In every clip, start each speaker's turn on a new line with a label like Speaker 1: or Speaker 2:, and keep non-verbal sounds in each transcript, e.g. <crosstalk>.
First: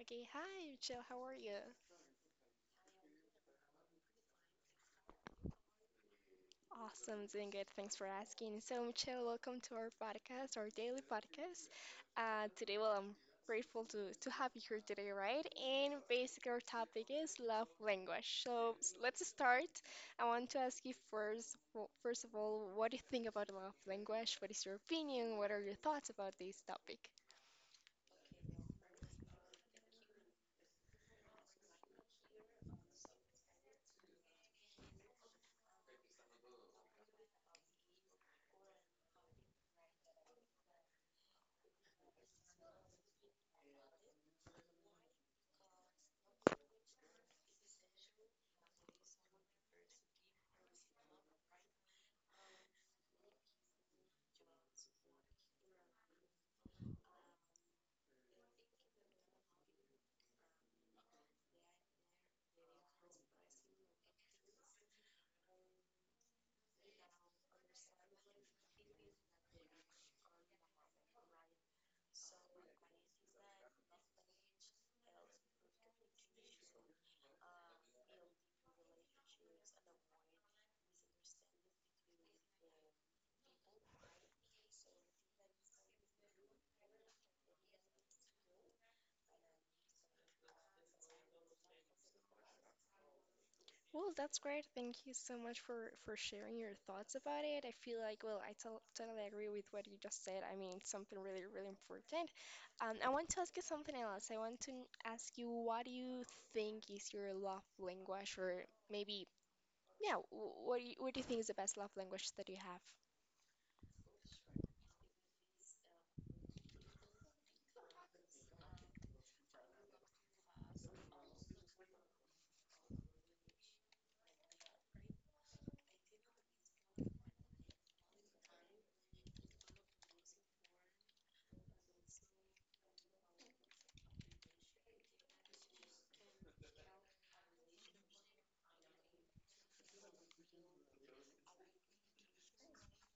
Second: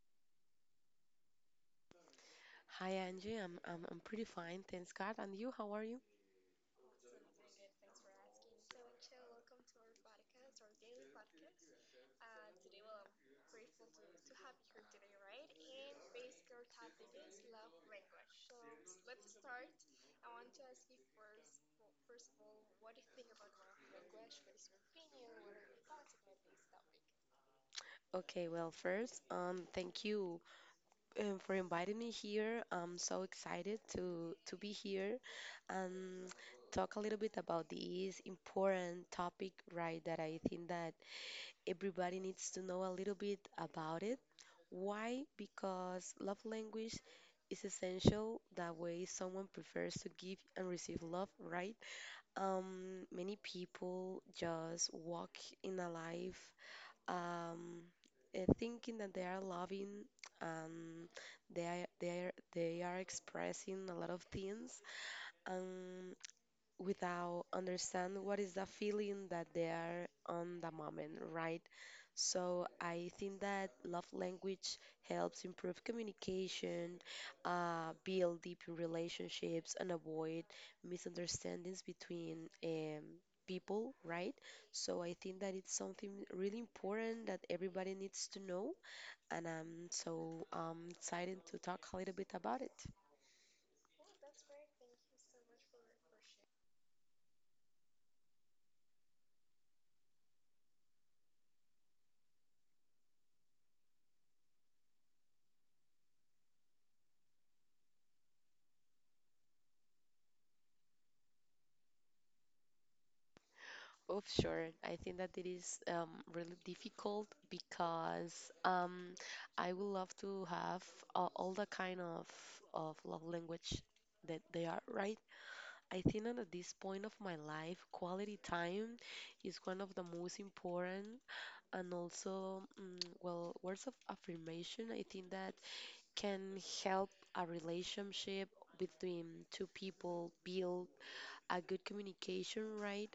Speaker 1: Okay, hi, Michelle. How are you?
Speaker 2: Hi Angie, I'm pretty fine, thanks God. And you, how are you?
Speaker 1: Awesome, doing good. Thanks for asking. So, Michelle, welcome to our podcast, our daily podcast. Today, I'm grateful to have you here today, right? And basically, our topic is love language. So, let's start. I want to ask you first, first of all, what do you think about love language? What is your opinion? What are your thoughts about this topic?
Speaker 2: Okay, well, first, thank you for inviting me here. I'm so excited to be here and talk a little bit about this important topic, right? That I think that everybody needs to know a little bit about it. Why? Because love language is essential. That way, someone prefers to give and receive love, right? Many people just walk in a life um, thinking that they are loving and they are expressing a lot of things. Um, Without understand what is the feeling that they are on the moment, right? So I think that love language helps improve communication, build deep relationships, and avoid misunderstandings between people, right? So I think that it's something really important that everybody needs to know, and I'm so excited to talk a little bit about it.
Speaker 1: Well, that's great. Thank you so much for sharing your thoughts about it. I feel like, well, I to totally agree with what you just said. I mean, it's something really, really important. I want to ask you something else. I want to ask you, what do you think is your love language, or maybe, yeah, what do what do you think is the best love language that you have?
Speaker 2: Oh, sure. I think that it is really difficult because I would love to have all the kind of love language that they are, right? I think that at this point of my life, quality time is one of the most important. And also, mm, well, words of affirmation, I think that can help a relationship between two people build a good communication, right?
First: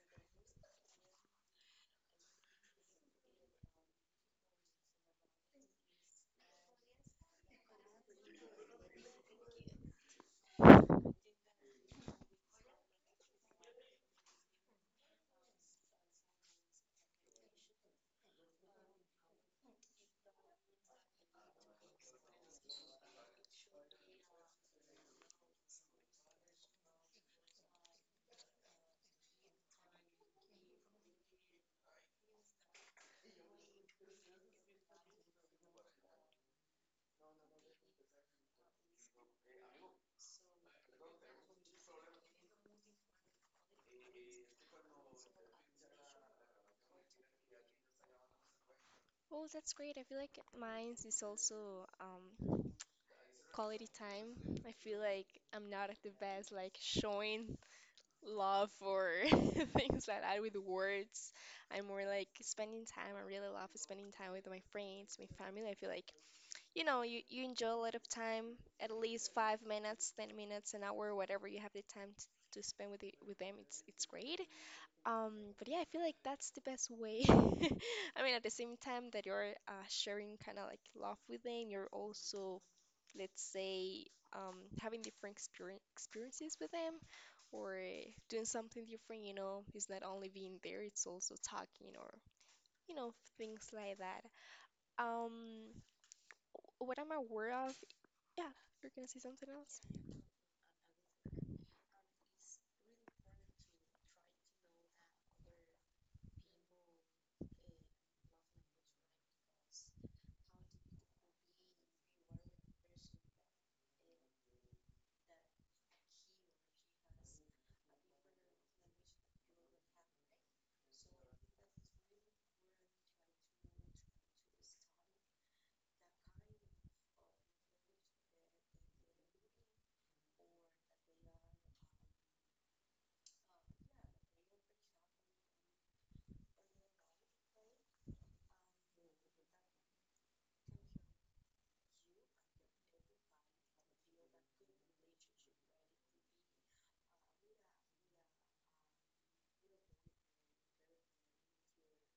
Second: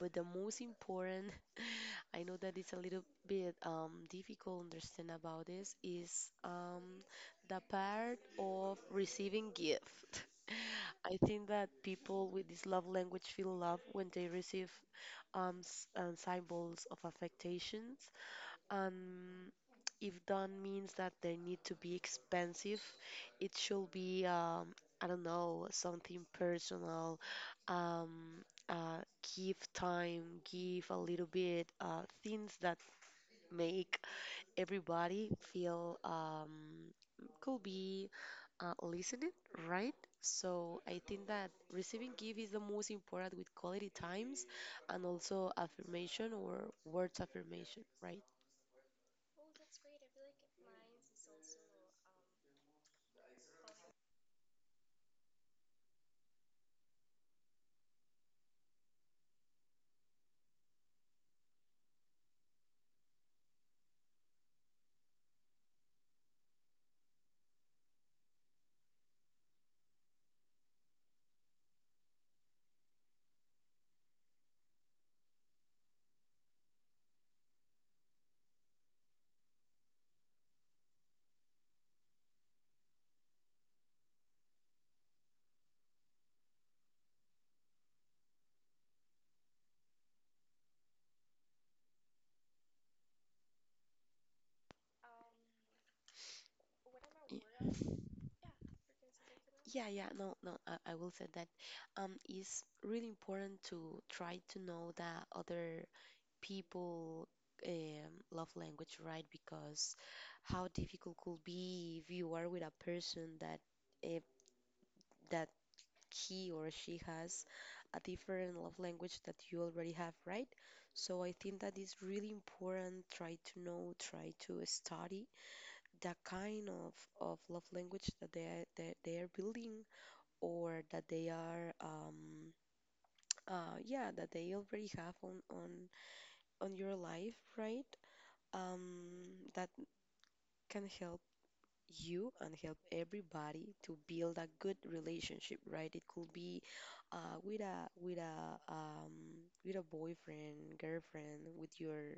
Speaker 2: But the most important, <laughs> I know that it's a little bit difficult understand about this, is the part of receiving gift. <laughs> I think that people with this love language feel love when they receive symbols of affectations. Um, if that means that they need to be expensive it should be I don't know something personal. Um, uh, Give time, give a little bit. Things that make everybody feel could be listening, right? So I think that receiving gift is the most important with quality times and also affirmation or words affirmation, right?
Speaker 1: Oh, that's great. I feel like mine is also quality time. I feel like I'm not at the best, like showing love for <laughs> things like that with words. I'm more like spending time. I really love spending time with my friends, my family. I feel like, you know, you enjoy a lot of time, at least 5 minutes, 10 minutes, an hour, whatever you have the time to spend with with them. It's great. But yeah, I feel like that's the best way. <laughs> I mean, at the same time that you're sharing kind of like love with them, you're also, let's say, um, having different experiences with them or doing something different, you know, it's not only being there, it's also talking or, you know, things like that. Um, what I'm aware of,
Speaker 2: Yeah.
Speaker 1: yeah, you're gonna say something else?
Speaker 2: Yeah, yeah, no, no, I will say that it's really important to try to know that other people love language, right? Because how difficult could be if you are with a person that eh, that he or she has a different love language that you already have, right? So I think that is really important. Try to know, try to study the kind of love language that they are building or that they are yeah that they already have on your life, right? That can help you and help everybody to build a good relationship, right? It could be uh with a with a um with a boyfriend girlfriend, with your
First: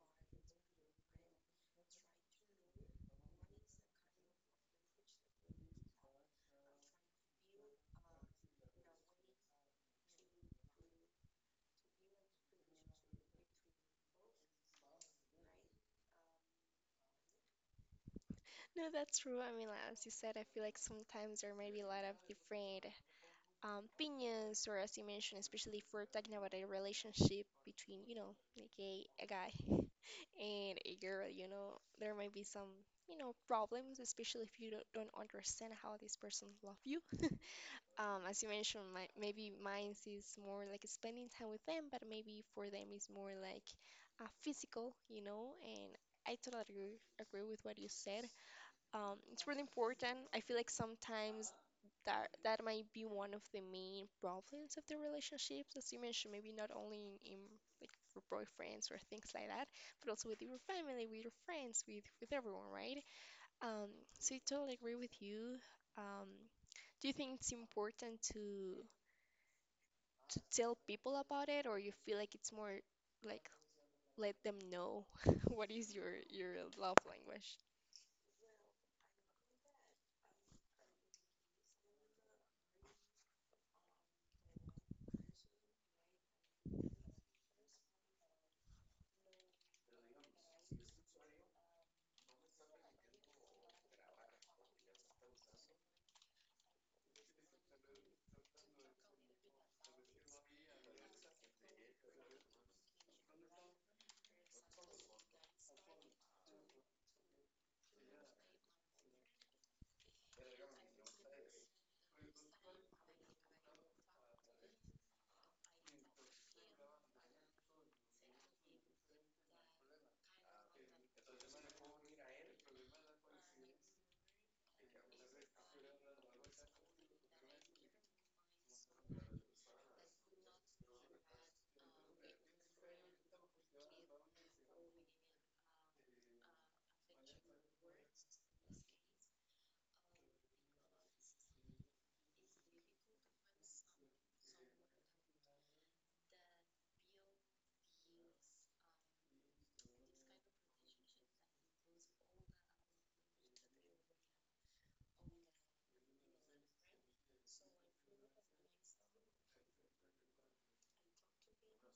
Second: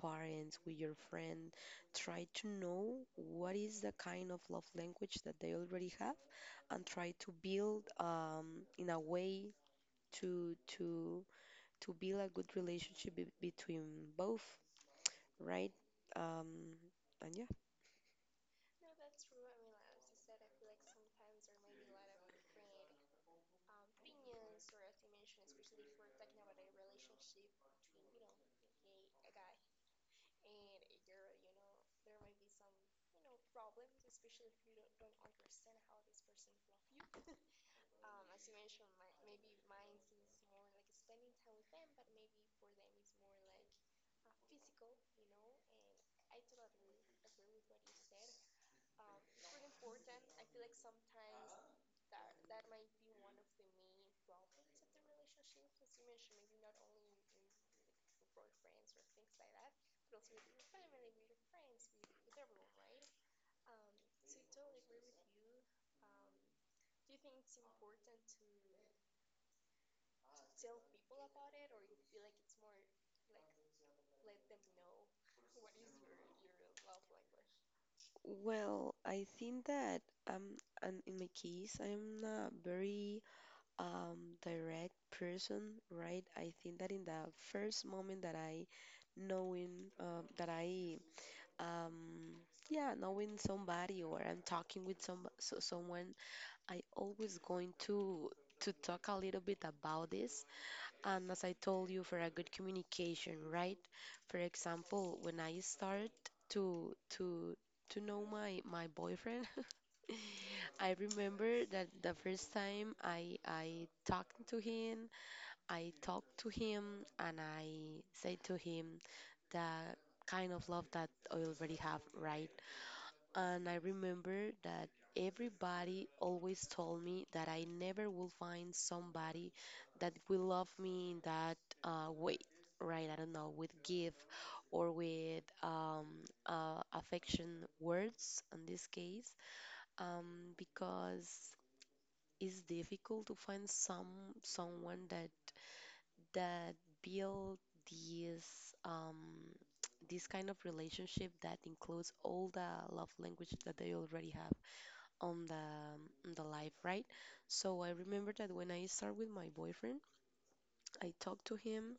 Speaker 2: parents, with your friend. Try to know what is the kind of love language that they already have and try to build, in a way to to to build a good relationship be between both, right? Um, and yeah.
Speaker 1: No, that's true. I mean, like, as you said, I feel like sometimes there might be a lot of different opinions, or as you mentioned, especially if we're talking about a relationship between, you know, like a guy <laughs> and a girl, you know, there might be some, you know, problems, especially if you don't understand how this person love you. <laughs> As you mentioned, maybe mine is more like spending time with them, but maybe for them it's more like physical, you know, and I totally agree with what you said. It's really important. I feel like sometimes that might be one of the main problems of the relationships, as you mentioned, maybe not only in like your boyfriends or things like that, but also with your family, with your friends, with everyone, right? Um, so I totally agree with you. Um, do you think it's important to tell people about it, or you feel like it's more like let them know <laughs> what is your love language?
Speaker 2: Well, I think that and in my case, I'm a very direct person, right? I think that in the first moment that I um yeah knowing somebody or I'm talking with someone, I always going to talk a little bit about this. And as I told you, for a good communication, right? For example, when I start to to to know my boyfriend, <laughs> I remember that the first time I talked to him, and I said to him the kind of love that I already have, right? And I remember that everybody always told me that I never will find somebody that will love me in that way, right, I don't know, with give or with affection words in this case, because it's difficult to find someone that build this <tsk> this kind of relationship that includes all the love language that they already have on the life, right? So I remember that when I start with my boyfriend, I talked to him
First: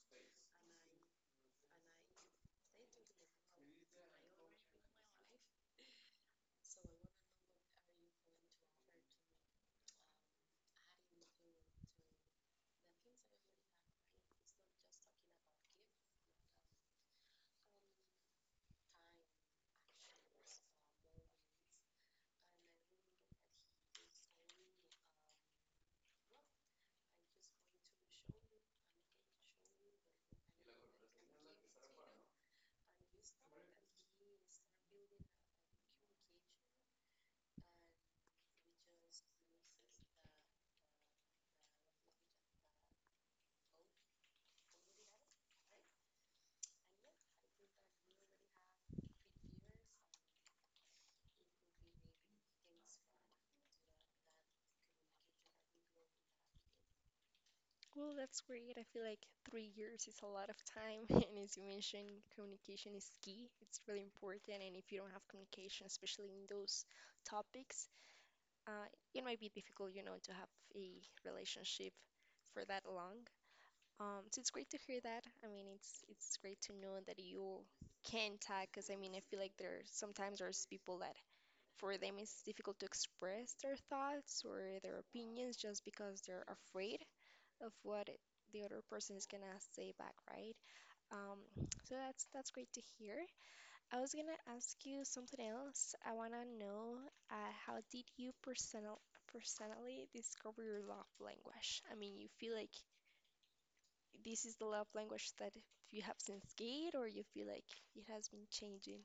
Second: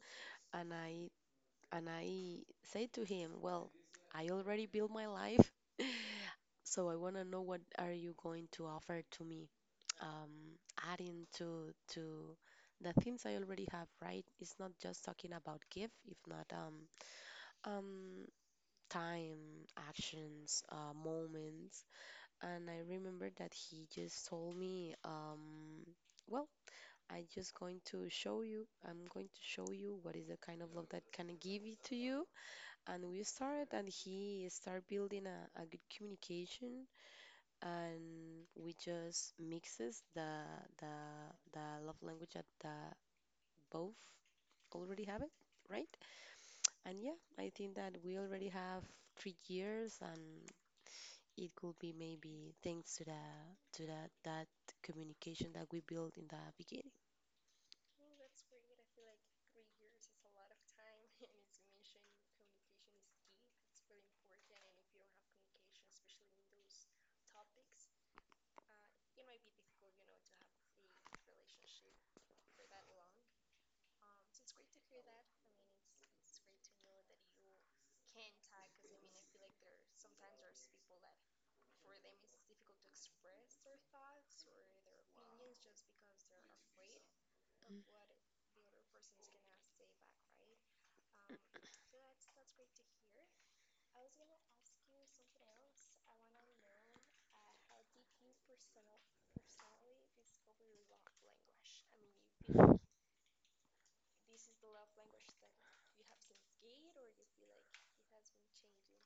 Speaker 2: and I And I said to him, "Well, I already built my life, <laughs> so I want to know what are you going to offer to me, um, adding to the things I already have, right? It's not just talking about gift, if not um, time, actions, moments." And I remember that he just told me, well, "I'm just going to show you, I'm going to show you what is the kind of love that can give it to you." And we started and he started building a good communication, and we just mixes the the love language that the both already have it, right? And yeah, I think that we already have 3 years, and it could be maybe thanks to the to that communication that we built in the beginning.
Speaker 1: Well, that's great. I feel like 3 years is a lot of time. <laughs> And as you mentioned, communication is key. It's really important. And if you don't have communication, especially in those topics, uh, it might be difficult, you know, to have a relationship for that long. So it's great to hear that. I mean, it's great to know that you can tag, because I mean, I feel like there sometimes there's people that for them it's difficult to express their thoughts or their opinions just because they're afraid of the other person is gonna say back, right? Um, so that's great to hear. I was gonna ask you something else. I wanna know how did you personally discover your love language? I mean, you feel like this is the love language that you have since kid, or you feel like it has been changing?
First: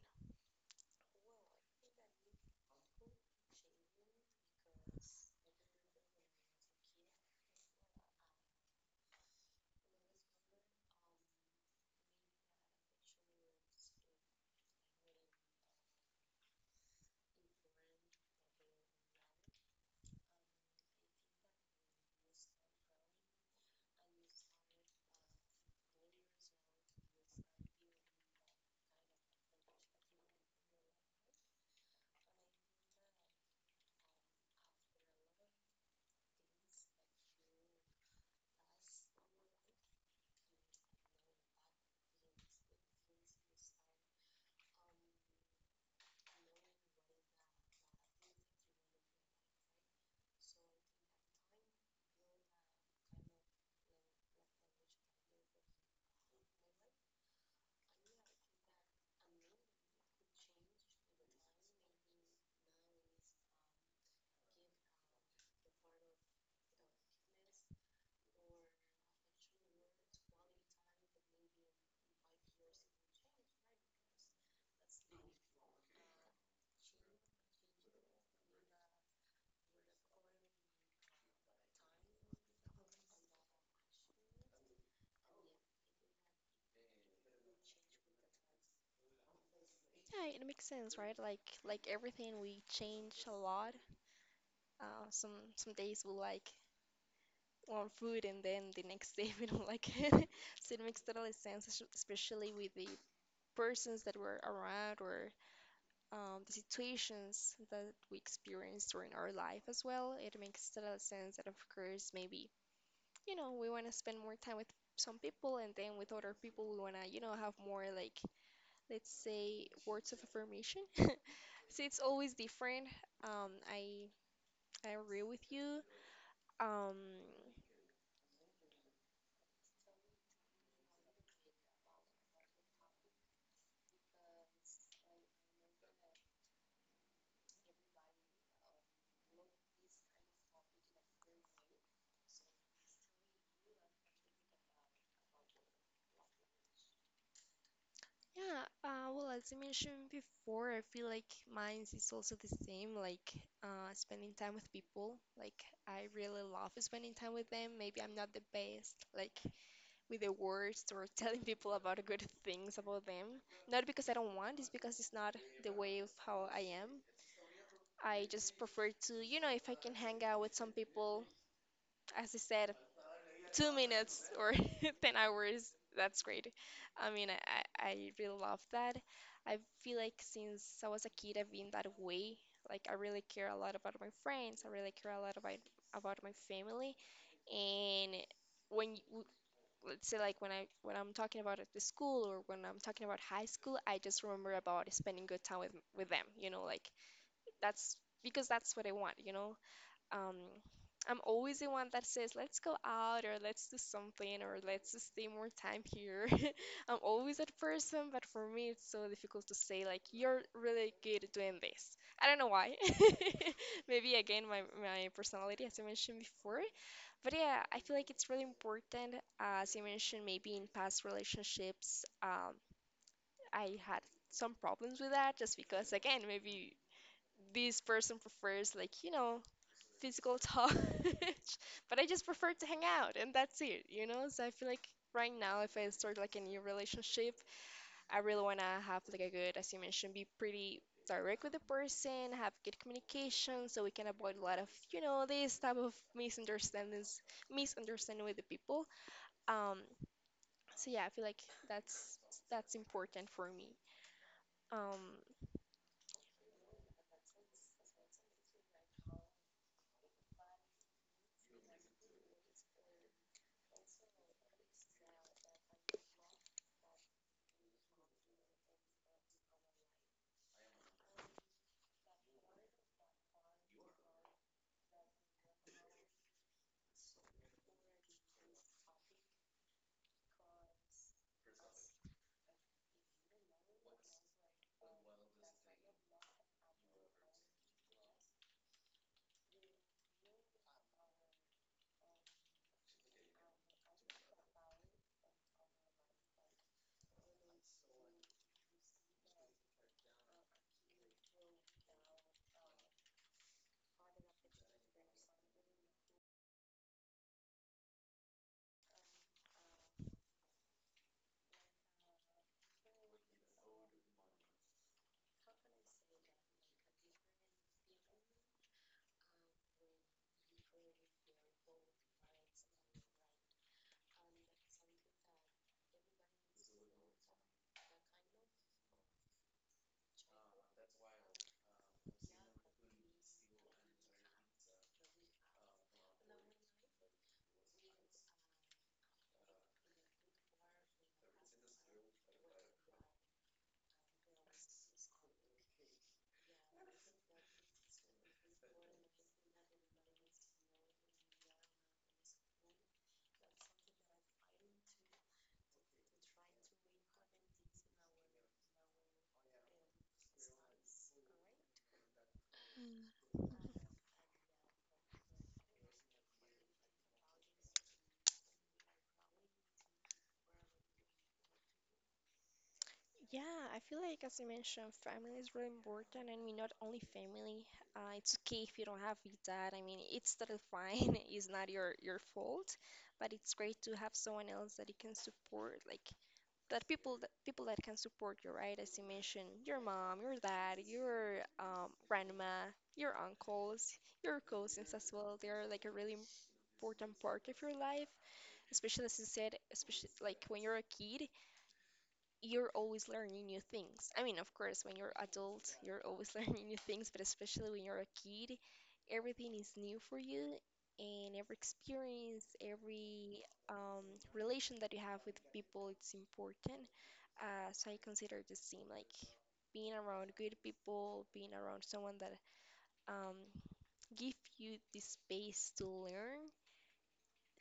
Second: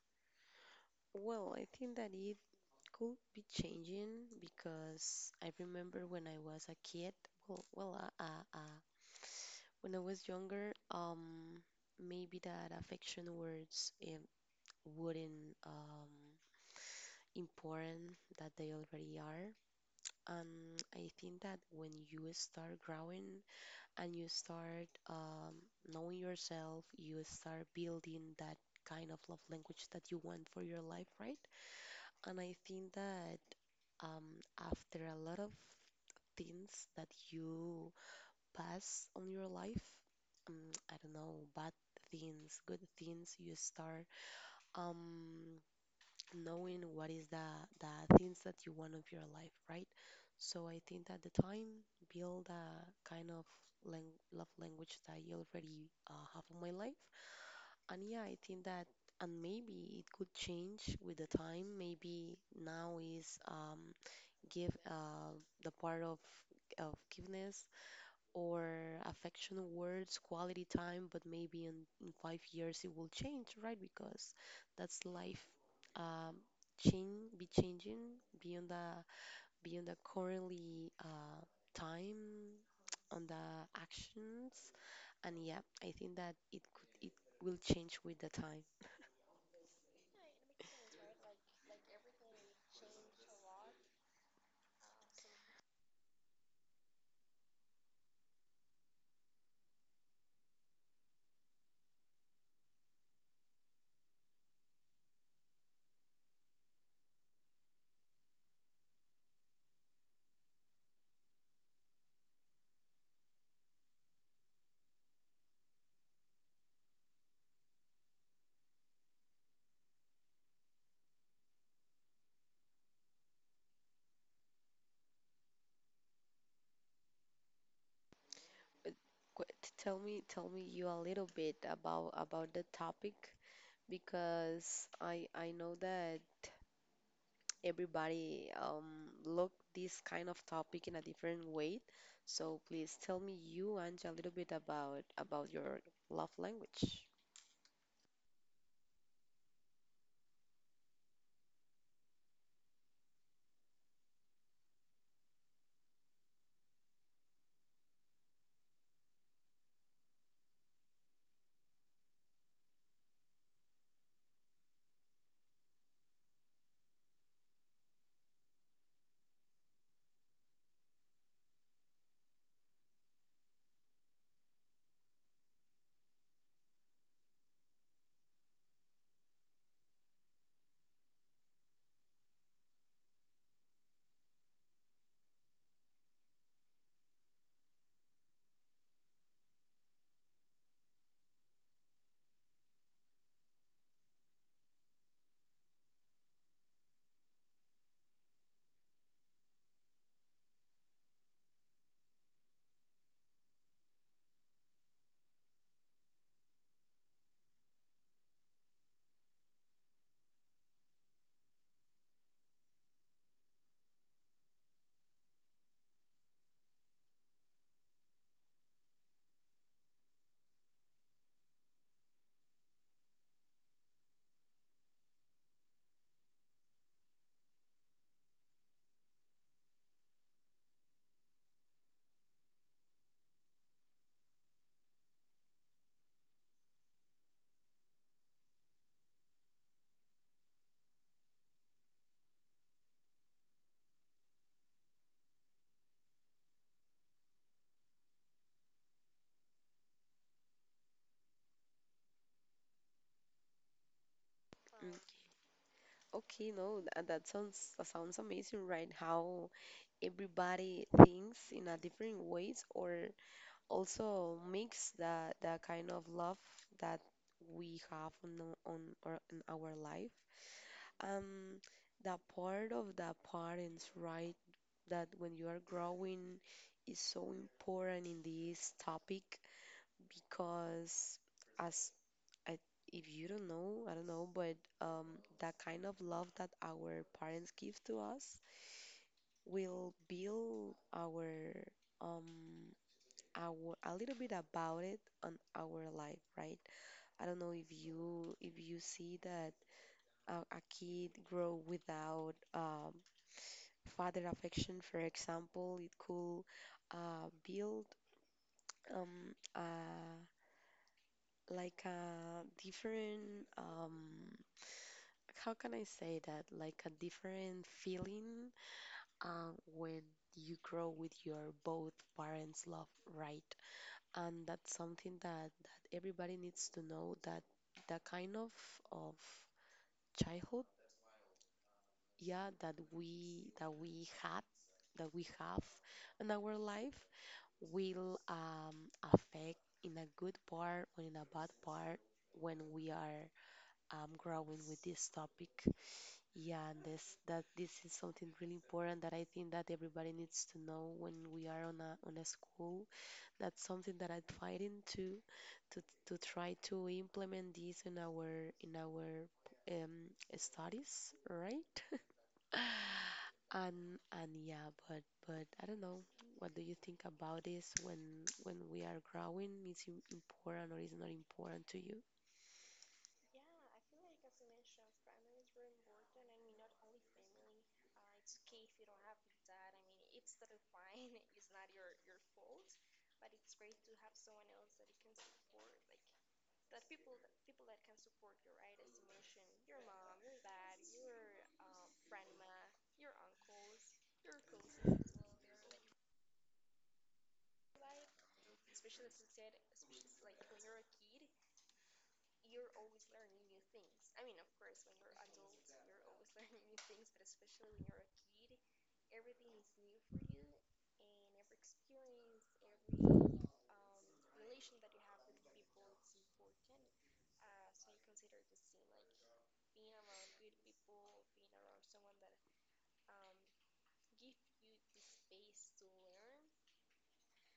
Speaker 2: Well, I think that it could be changing because I remember when I was a kid, well, well, uh, uh, uh, when I was younger, maybe that affection words wouldn't important that they already are. And I think that when you start growing and you start knowing yourself, you start building that kind of love language that you want for your life, right? And I think that after a lot of things that you pass on your life, I don't know, bad things, good things, you start um, knowing what is the things that you want of your life, right? So I think that the time build a kind of love language that I already have in my life. And yeah, I think that, and maybe it could change with the time. Maybe now is give the part of forgiveness or affectionate words, quality time, but maybe in 5 years it will change, right? Because that's life. Um, Change be changing beyond the beyond the currently time on the actions, and yeah, I think that it will change with the time.
Speaker 1: Yeah, it makes sense, right? Like everything, we change a lot. Some days we like or food and then the next day <laughs> we don't like it. <laughs> So it makes totally sense, especially with the persons that were around or the situations that we experienced during our life as well. It makes total sense that, of course, maybe, you know, we want to spend more time with some people and then with other people we want to, you know, have more like, let's say, words of affirmation. <laughs> So it's always different. Um, I I agree with you. Um,
Speaker 2: Uh, qu- tell me you a little bit about the topic because I know that everybody look this kind of topic in a different way. So please tell me you, Anja, a little bit about your love language.
Speaker 1: Yeah, well, as I mentioned before, I feel like mine is also the same, like spending time with people. Like, I really love spending time with them. Maybe I'm not the best, like, with the words or <laughs> telling people about good things about them. Not because I don't want, it's because it's not the way of how I am. I just prefer to, you know, if I can hang out with some people, as I said, 2 minutes or <laughs> 10 hours. That's great. I mean, I really love that. I feel like since I was a kid, I've been that way. Like, I really care a lot about my friends. I really care a lot about my family. And when y- w- let's say like when I when I'm talking about at the school or when I'm talking about high school, I just remember about spending good time with them. You know, like that's because that's what I want. You know, um, I'm always the one that says, let's go out or let's do something or let's just stay more time here. <laughs> I'm always that person, but for me, it's so difficult to say, like, you're really good at doing this. I don't know why. <laughs> Maybe again, my personality, as I mentioned before. But yeah, I feel like it's really important. As you mentioned, maybe in past relationships, I had some problems with that just because, again, maybe this person prefers like, you know, physical touch <laughs> but I just prefer to hang out and that's it, you know, so I feel like right now if I start like a new relationship I really want to have like a good, as you mentioned, be pretty direct with the person, have good communication so we can avoid a lot of, you know, this type of misunderstanding with the people. Um, so yeah, I feel like that's that's important for me.
Speaker 2: Mm,
Speaker 1: Um,
Speaker 2: Okay, no, that sounds amazing, right? How everybody thinks in a different ways, or also makes that that kind of love that we have or in our life. Um, the part of the parents, right? That when you are growing is so important in this topic because as I, if you don't know, I don't know, but that kind of love that our parents give to us will build um our a little bit about it on our life, right? I don't know if you see that a kid grow without father affection, for example, it could build um, uh, like a different, how can I say that? Like a different feeling when you grow with your both parents' love, right? And that's something that, that everybody needs to know that the kind of childhood, yeah, that we had, that we have in our life will affect in a good part or in a bad part when we are growing with this topic. Yeah, and this is something really important that I think that everybody needs to know when we are on a school. That's something that I'm fighting to try to implement this in our in our um, studies, right? And yeah, but I don't know. What do you think about this when we are growing? Is it important or is not important to you?
Speaker 1: yeah, I feel like, as I mentioned, family is really important. I mean, not only family. It's okay if you don't have it, dad. I mean, it's totally fine. <laughs> It's not your fault, but it's great to have someone else that you can support, like that people that can support you, right? As you mentioned, your mom, your dad, your grandma, your uncles, your cousins as well. They're like a really important part of your life, especially as you said, especially like when you're a kid you're always learning new things. I mean, of course, when you're adult, you're always <laughs> learning new things, but especially when you're a kid, everything is new for you, and every experience, every um, relation that you have with people, it's important. So I consider the same, like being around good people, being around someone that um, give you the space to learn,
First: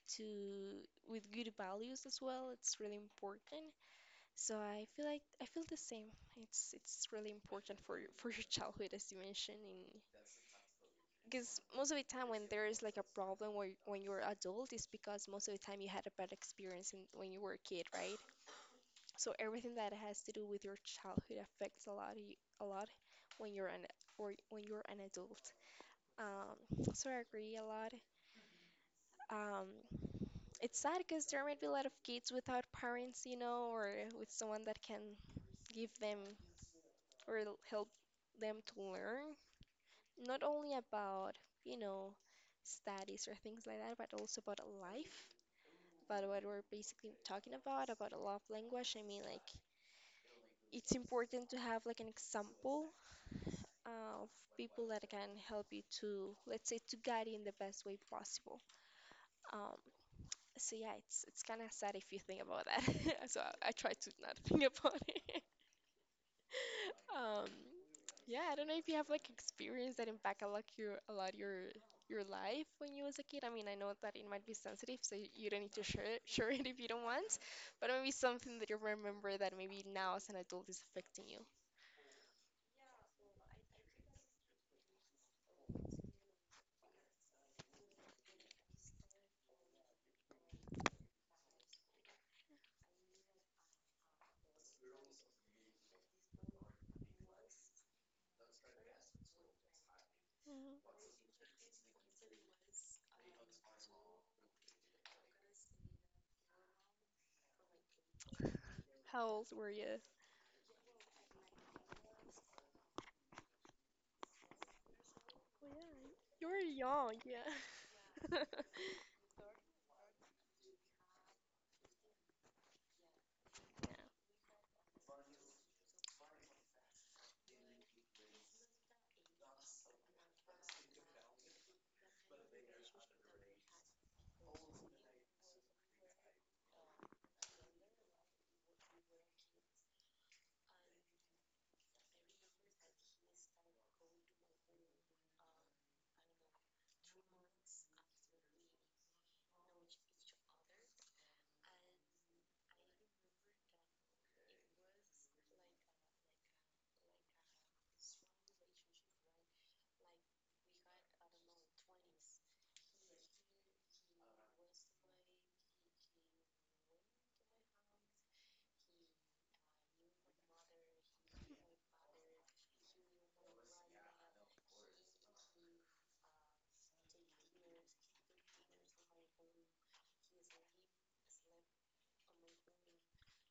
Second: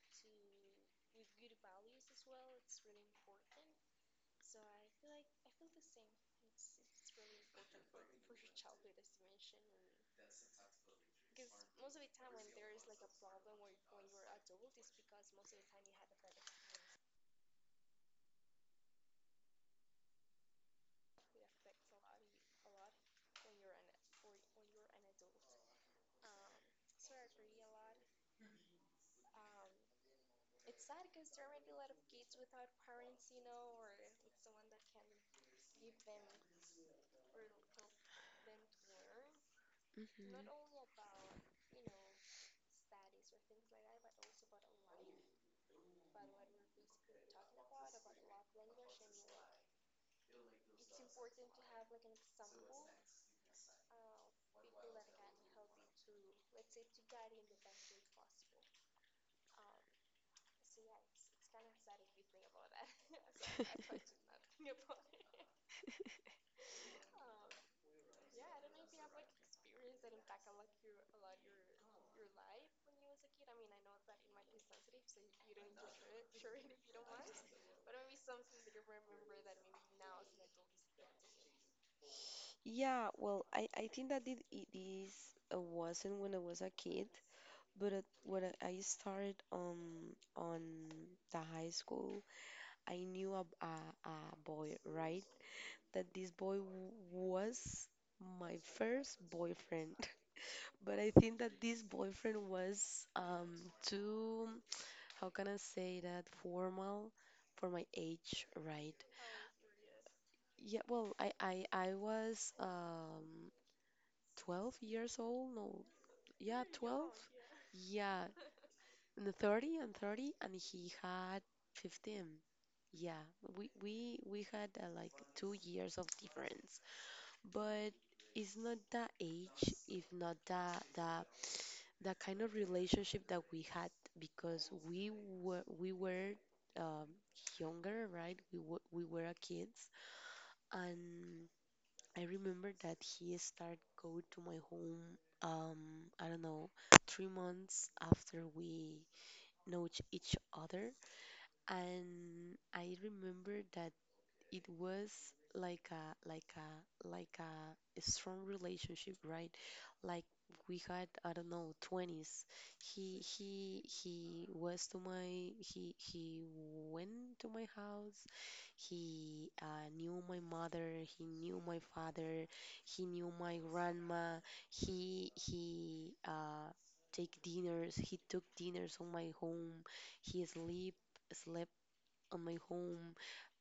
Speaker 1: to with good values as well. It's really important. So I feel like I feel the same. It's really important for your <laughs> for your childhood, as you mentioned, in because most of the time when there is like a problem when you're adult, it's because most of the time you had a bad experience when you were a kid, right? So everything that has to do with your childhood affects a lot of you, a lot when you're an or when you're an adult. So I agree a lot. Um, it's sad because there might be a lot of kids without parents, you know, or with someone that can give them or help them to learn not only
Speaker 2: Hmm.
Speaker 1: about, you know, studies or things like that, but also about life. But what we're basically talking about a love language, I mean, like, it's important to have like an example of people that can help you to, let's say, to guide you in the best way possible. Um, so yeah, it's kind of sad if you think about that. <laughs> So I try to not <laughs> think
Speaker 2: <laughs>
Speaker 1: about it. <laughs> Um, yeah, I don't know if you have like experience that impact a lot your life when you was a kid. I mean, I know that it might be sensitive, so you don't need to share it, <laughs> share it if you don't want, but maybe something that you remember that maybe now as an adult is affecting you.
Speaker 2: Yeah, well, I think that it is wasn't when I was a kid, but when I started on the high school, I knew a boy, right? That this boy w was my first boyfriend. <laughs> But
Speaker 1: Mm,
Speaker 2: I think that this boyfriend was too, how can I say that, formal for my age, right?
Speaker 1: how old were you?
Speaker 2: Yeah, well, I was 12 years old. No,
Speaker 1: Well, you
Speaker 2: yeah,
Speaker 1: were
Speaker 2: 12.
Speaker 1: young, yeah. <laughs>
Speaker 2: Yeah, in the 30 and 30, and he had 15. Yeah, we
Speaker 1: Yeah,
Speaker 2: we we had like 2 years of difference. But it's not the age, if not the kind of relationship that we had, because we were um, younger, right? We were a kids, and I remember that he started go to my home. I don't know, 3 months after we know each other, and I remember that it was like a like a like strong relationship, right? Like we had, I don't know, 20s. He was to my he went to my house. He knew my mother. He knew my father. He knew my grandma. He take dinners. He took dinners on my home. He sleep slept on my home.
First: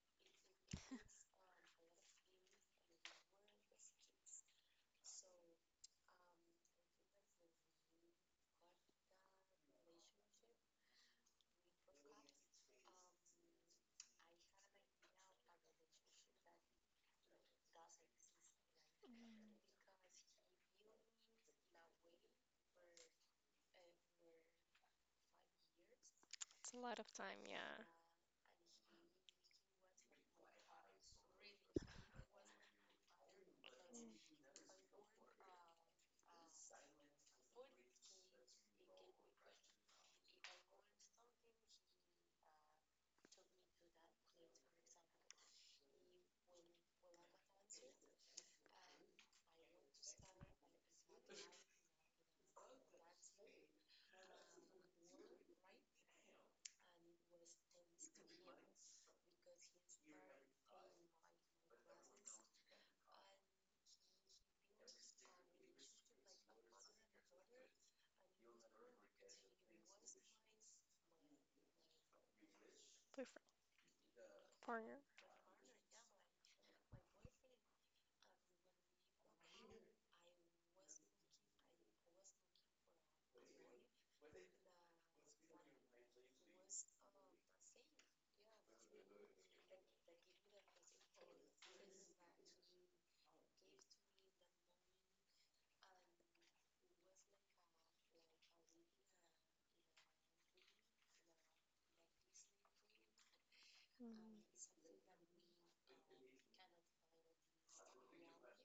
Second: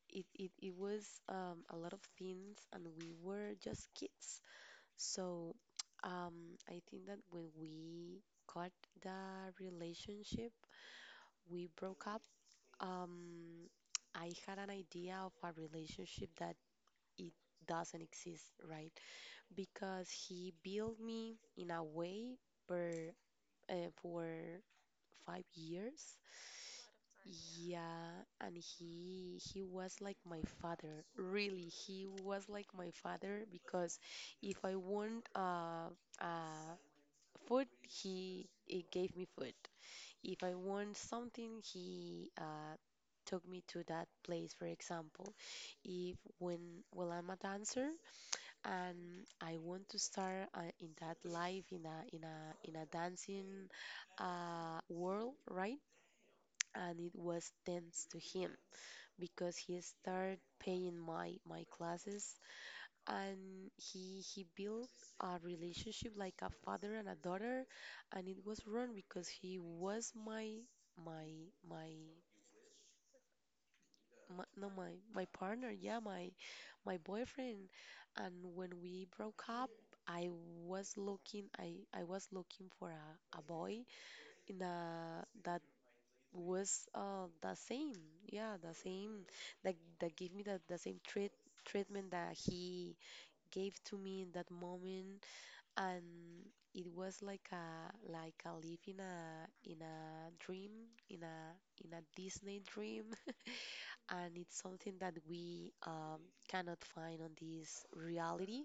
Speaker 2: It was a lot of things, and we were just kids. so, I think that when we got the relationship, we broke up. Um, I had an idea of a relationship that it doesn't exist, right? Because he built me in a way for uh, for 5 years,
Speaker 1: it's a lot of time, yeah.
Speaker 2: yeah, and he was like my father. Really, he was like my father because if I want uh food, he gave me food. If I want something, he took me to that place. For example, if when well I'm a dancer and I want to start in that life in a in a dancing world, right? And it was thanks to him because he started paying my classes, and he built a relationship like a father and a daughter. And it was wrong because he was my my my
Speaker 1: Boyfriend,
Speaker 2: my, no my
Speaker 1: partner.
Speaker 2: my partner, yeah, my boyfriend. And when we broke up, i I was looking for a boy in a that was the same, yeah, the same, that gave me the same treatment that he gave to me in that moment. And it was like a live in a dream, in a in a Disney dream <laughs> and
Speaker 1: Mm.
Speaker 2: it's something that we cannot find on this reality.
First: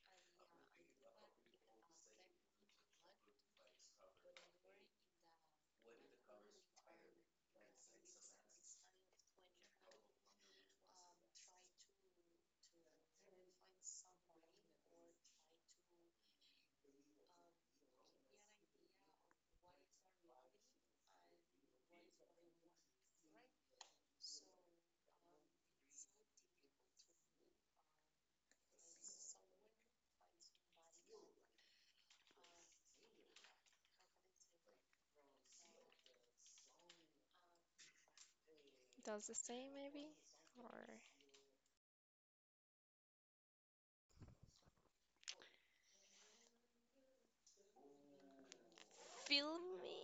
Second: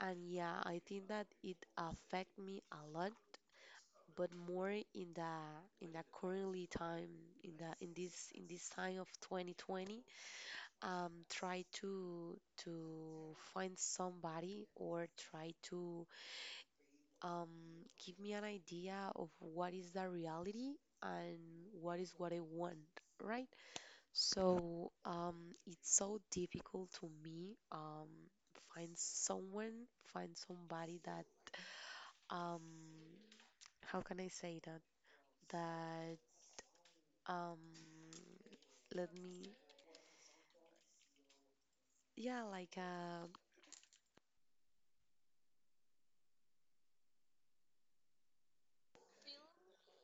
Speaker 2: And yeah, I think that it affect me a lot, but more in the currently time, in the in this time of 2020. Try to find somebody, or try to um, give me an idea of what is the reality and what is what I want, right? So it's so difficult to me find someone, find somebody that um, how can I say that? That um, Let
Speaker 1: Does the
Speaker 2: me...
Speaker 1: same maybe? Or
Speaker 2: yeah, like uh,
Speaker 1: feel me?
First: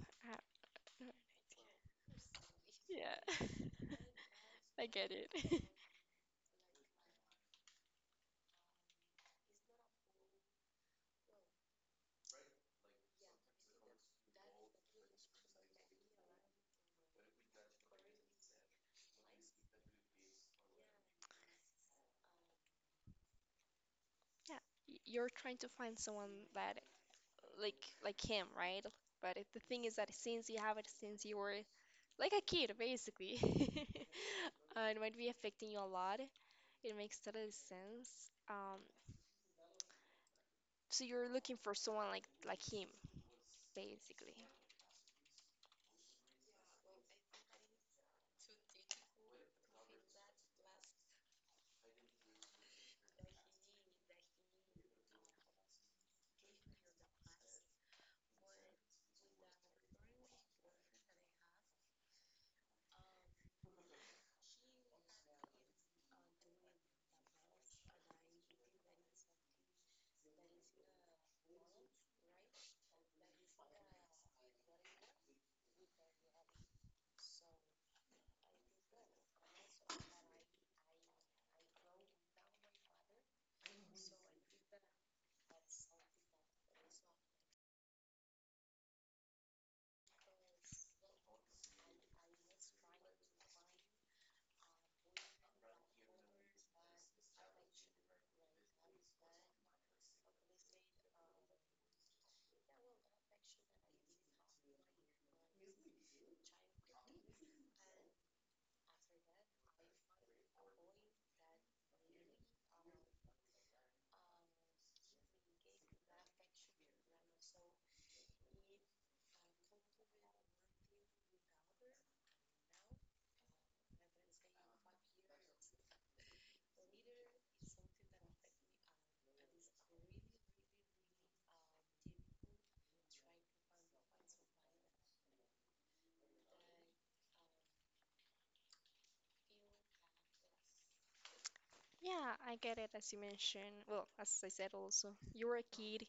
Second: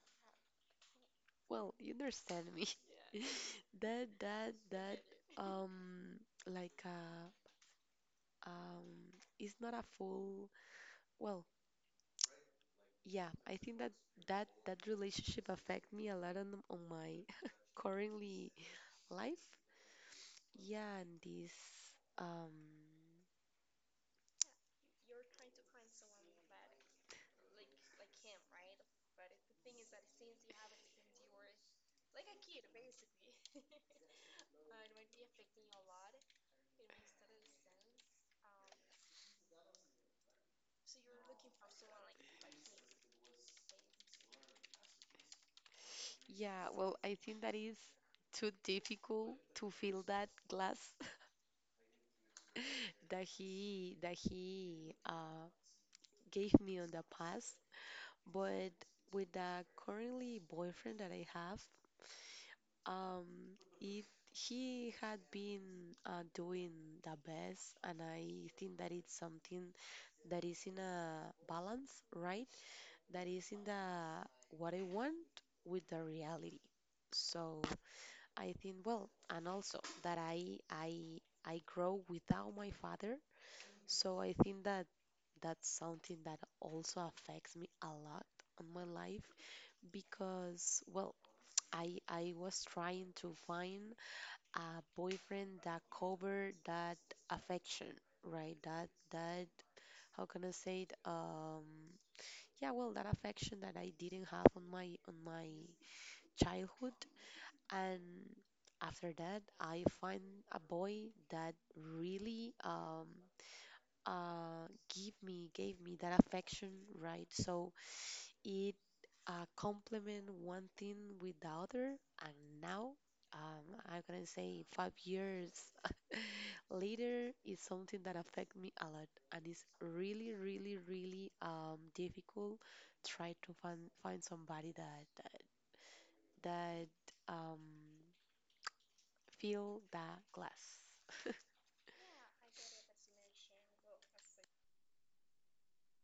Speaker 1: I don't know.
Speaker 2: well, you understand me. <laughs>
Speaker 1: Yeah.
Speaker 2: That that
Speaker 1: <laughs> I
Speaker 2: that
Speaker 1: get it. <laughs>
Speaker 2: um, like um, it's not a full... well. Yeah, I think that that relationship affect me a lot on my currently life. Yeah, and this, um,
Speaker 1: Yeah, you're trying to find someone that like like him, right? But the thing is that since you have it since you were like a kid, basically, <laughs> it might be affecting you a lot. It makes total sense. So you're looking for someone like him, basically.
Speaker 2: yeah, well, I think that is too difficult to fill that glass <laughs> that he gave me on the past. But with the currently boyfriend that I have, um, it he had been doing the best, and I think that it's something that is in a balance, right? That is in the what I want with the reality. So I think well, and also that I grow without my father. So I think that that's something that also affects me a lot on my life because, well, I was trying to find a boyfriend that covered that affection, right? That that How can I say it? That affection that I didn't have on my childhood. And after that, I find a boy that really uh give me gave me that affection, right? So it complement one thing with the other. And now, I'm gonna say 5 years <laughs> later is something that affect me a lot, and it's really, really, really difficult. Try to find somebody that that um, fill that glass. <laughs>
Speaker 1: Yeah, I get it. As you mentioned, well, as I said also, you were a kid.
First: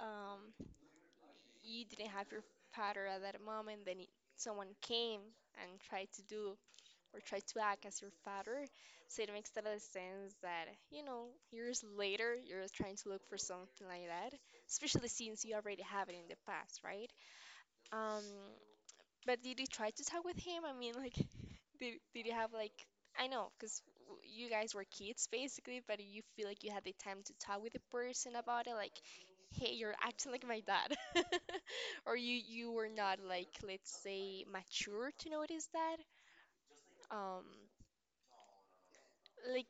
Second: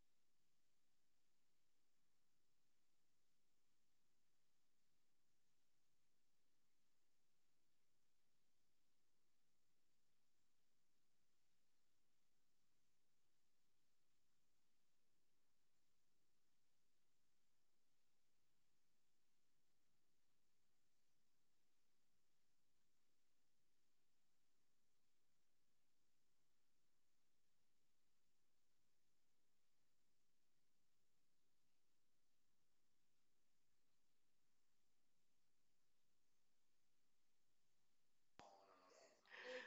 Speaker 1: Um, you didn't have your father at that moment. Someone came and tried to do or try to act as your father. So it makes total sense that, you know, years later you're trying to look for something like that, especially since you already have it in the past, right? Um, but did you try to talk with him? I mean, like, <laughs> did you have like, I know, because you guys were kids basically, but you feel like you had the time to talk with the person about it, like, hey, you're acting like my dad. <laughs> Or you were not like, let's say, mature to notice that. Um, like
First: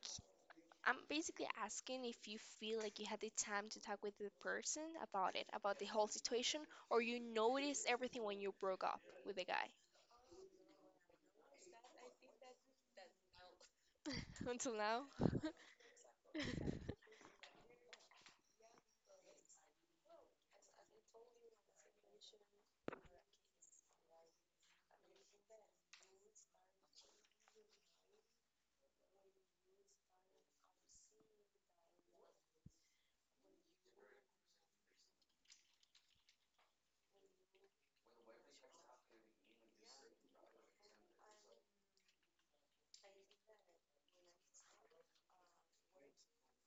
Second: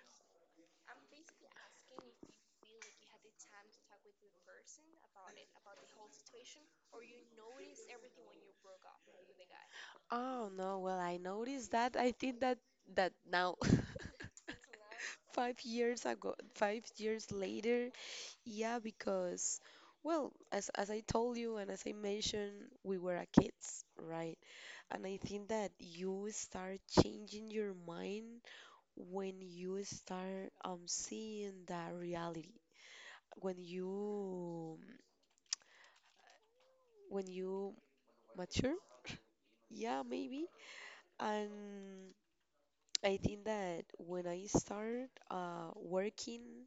Speaker 1: I'm basically asking if you feel like you had the time to talk with the person about it, about the whole situation, or you noticed everything when you broke up with the guy.
Speaker 2: Oh no, well I noticed that. I think that that now.
Speaker 1: <laughs> Until now.
Speaker 2: <laughs> 5 years ago,
Speaker 1: <laughs>
Speaker 2: 5 years later. Yeah, because, well, as I told you and as I mentioned, we were a kids, right? And I think that you start changing your mind when you start seeing that reality. When you when you mature, yeah, maybe. And I think that when I start working,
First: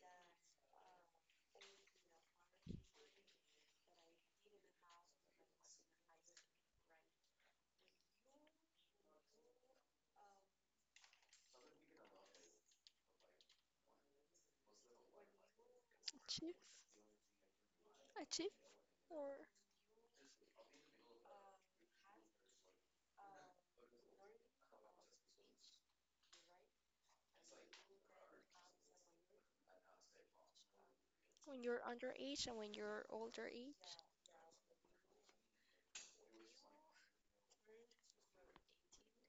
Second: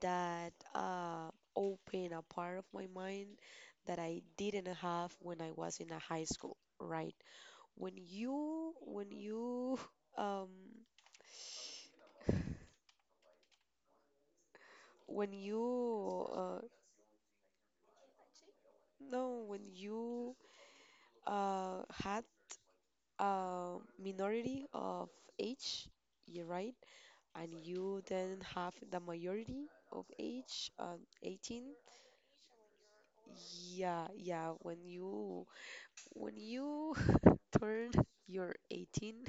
Speaker 2: that open a part of my mind that I didn't have when I was in a high school, right? When you, when you, <laughs> um, when you,
Speaker 1: Achieve, achieve,
Speaker 2: no,
Speaker 1: or
Speaker 2: when you had a minority of age, you're right, and you then have the majority of age,
Speaker 1: when
Speaker 2: 18.
Speaker 1: you're underage and when you're older age.
Speaker 2: Yeah, yeah, when you <laughs> turn your 18,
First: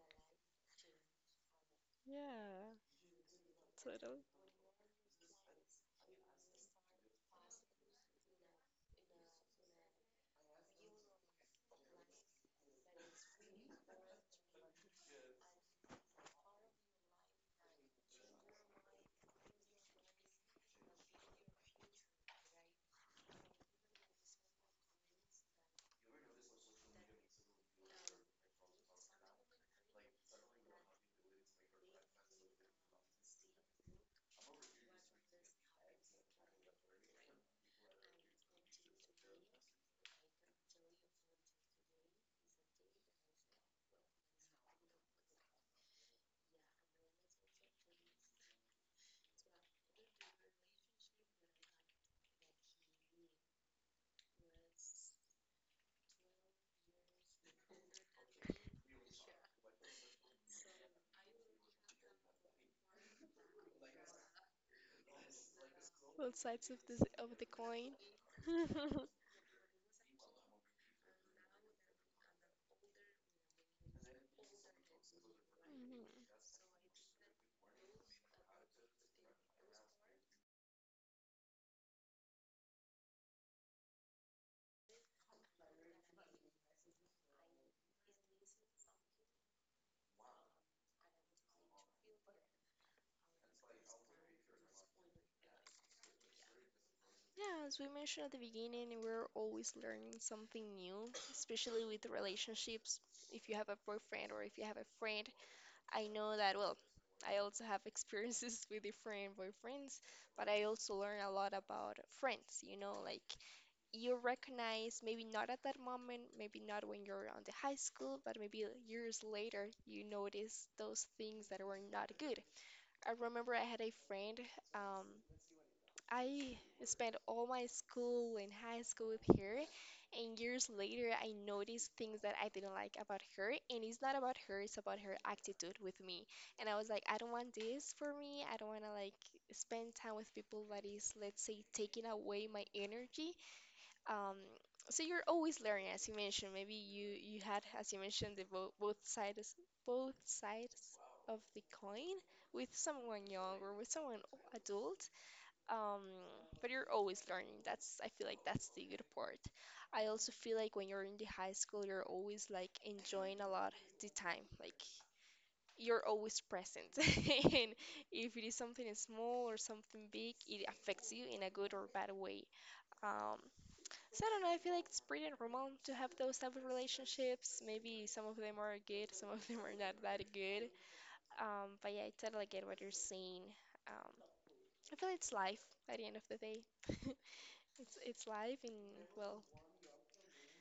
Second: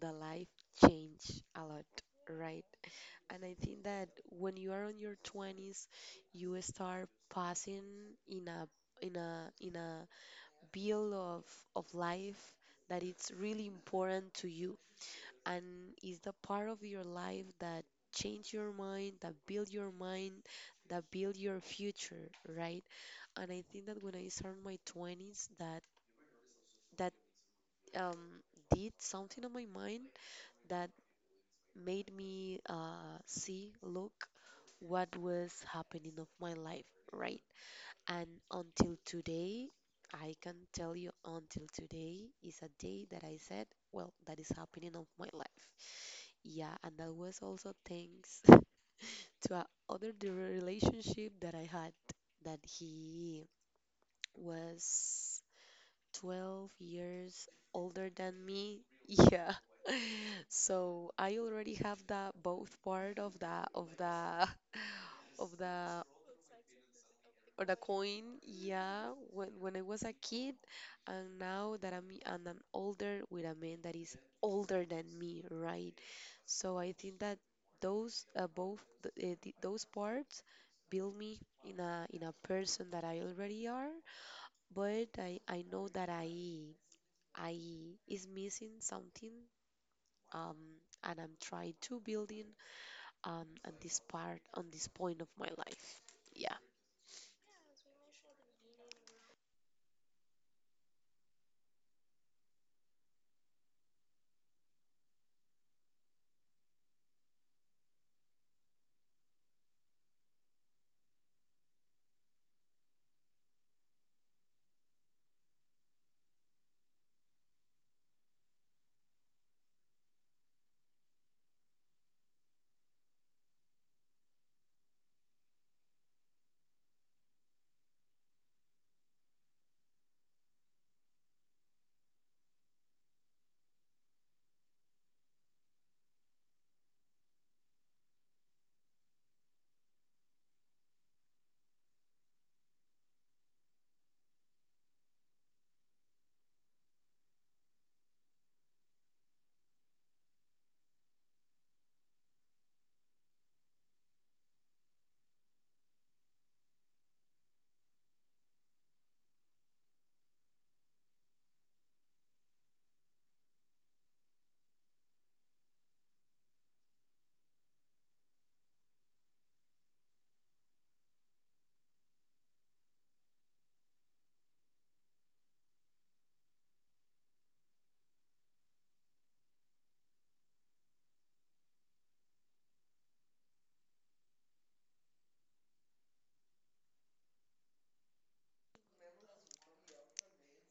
Speaker 2: the life change a lot, right?
Speaker 1: Yeah.
Speaker 2: And I think
Speaker 1: Sort
Speaker 2: that
Speaker 1: of
Speaker 2: when you are on your 20s, you start passing in a in a bill of life that it's really important to you, and is the part of your life that change your mind, that build your mind, that build your future, right? And I think that when I start my 20s, that that um, did something on my mind that made me see, look, what was happening of my life, right? And until today, I can tell you, until today is a day that I said, well, that is happening of my life. Yeah, and that was also thanks <laughs> to a other the relationship that I had, that he was 12 years older than me. <laughs> Yeah, so I already have the both part of the <laughs> of the...
Speaker 1: both sides of this of the
Speaker 2: or the
Speaker 1: coin.
Speaker 2: coin.
Speaker 1: <laughs>
Speaker 2: Yeah, when I was a kid, and now that I'm older with a man that is older than me, right?
Speaker 1: Mhm.
Speaker 2: So I think that those both those parts build me in a person that I already are. But I know that I is missing something. Um, and I'm trying to building at this part, on this point of my life. Yeah,
Speaker 1: Yeah, as we mentioned at the beginning, we're always learning something new, especially with relationships. If you have a boyfriend or if you have a friend, I know that, well, I also have experiences <laughs> with different boyfriends, but I also learn a lot about friends, you know, like you recognize maybe not at that moment, maybe not when you're on the high school, but maybe years later, you notice those things that were not good. I remember I had a friend, um, I spent all my school and high school with her, and years later, I noticed things that I didn't like about her. And it's not about her, it's about her attitude with me. And I was like, I don't want this for me. I don't want to like spend time with people that is, let's say, taking away my energy. Um, so you're always learning, as you mentioned. Maybe you had, as you mentioned, the bo both sides of the coin with someone young or with someone adult. Um, but you're always learning. That's I feel like that's the good part. I also feel like when you're in the high school, you're always like enjoying a lot the time. Like you're always present, <laughs> and if it is something small or something big, it affects you in a good or bad way. Um, so I don't know. I feel like it's pretty normal to have those type of relationships. Maybe some of them are good, some of them are not that good. But yeah, I totally get what you're saying. Um, I feel like it's life at the end of the day. <laughs> It's life and well,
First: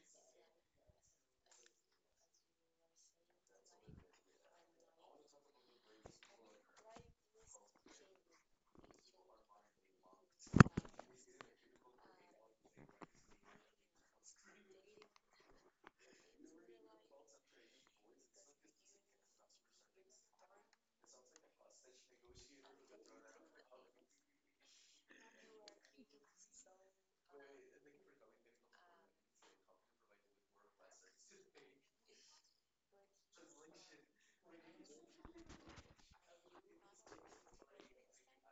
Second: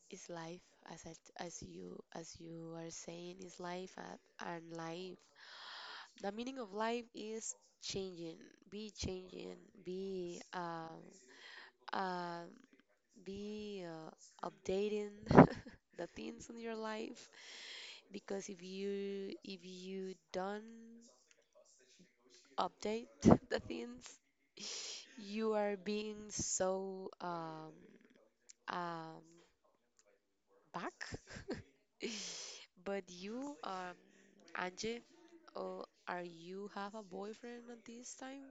Speaker 2: it's life, as you are saying, is life and life. The meaning of life is changing, be changing, be um, um be updating <laughs> the things in your life. Because if you don't update <laughs> the things, you are being so um, back. <laughs> But you, Anje, are you have a boyfriend at this time?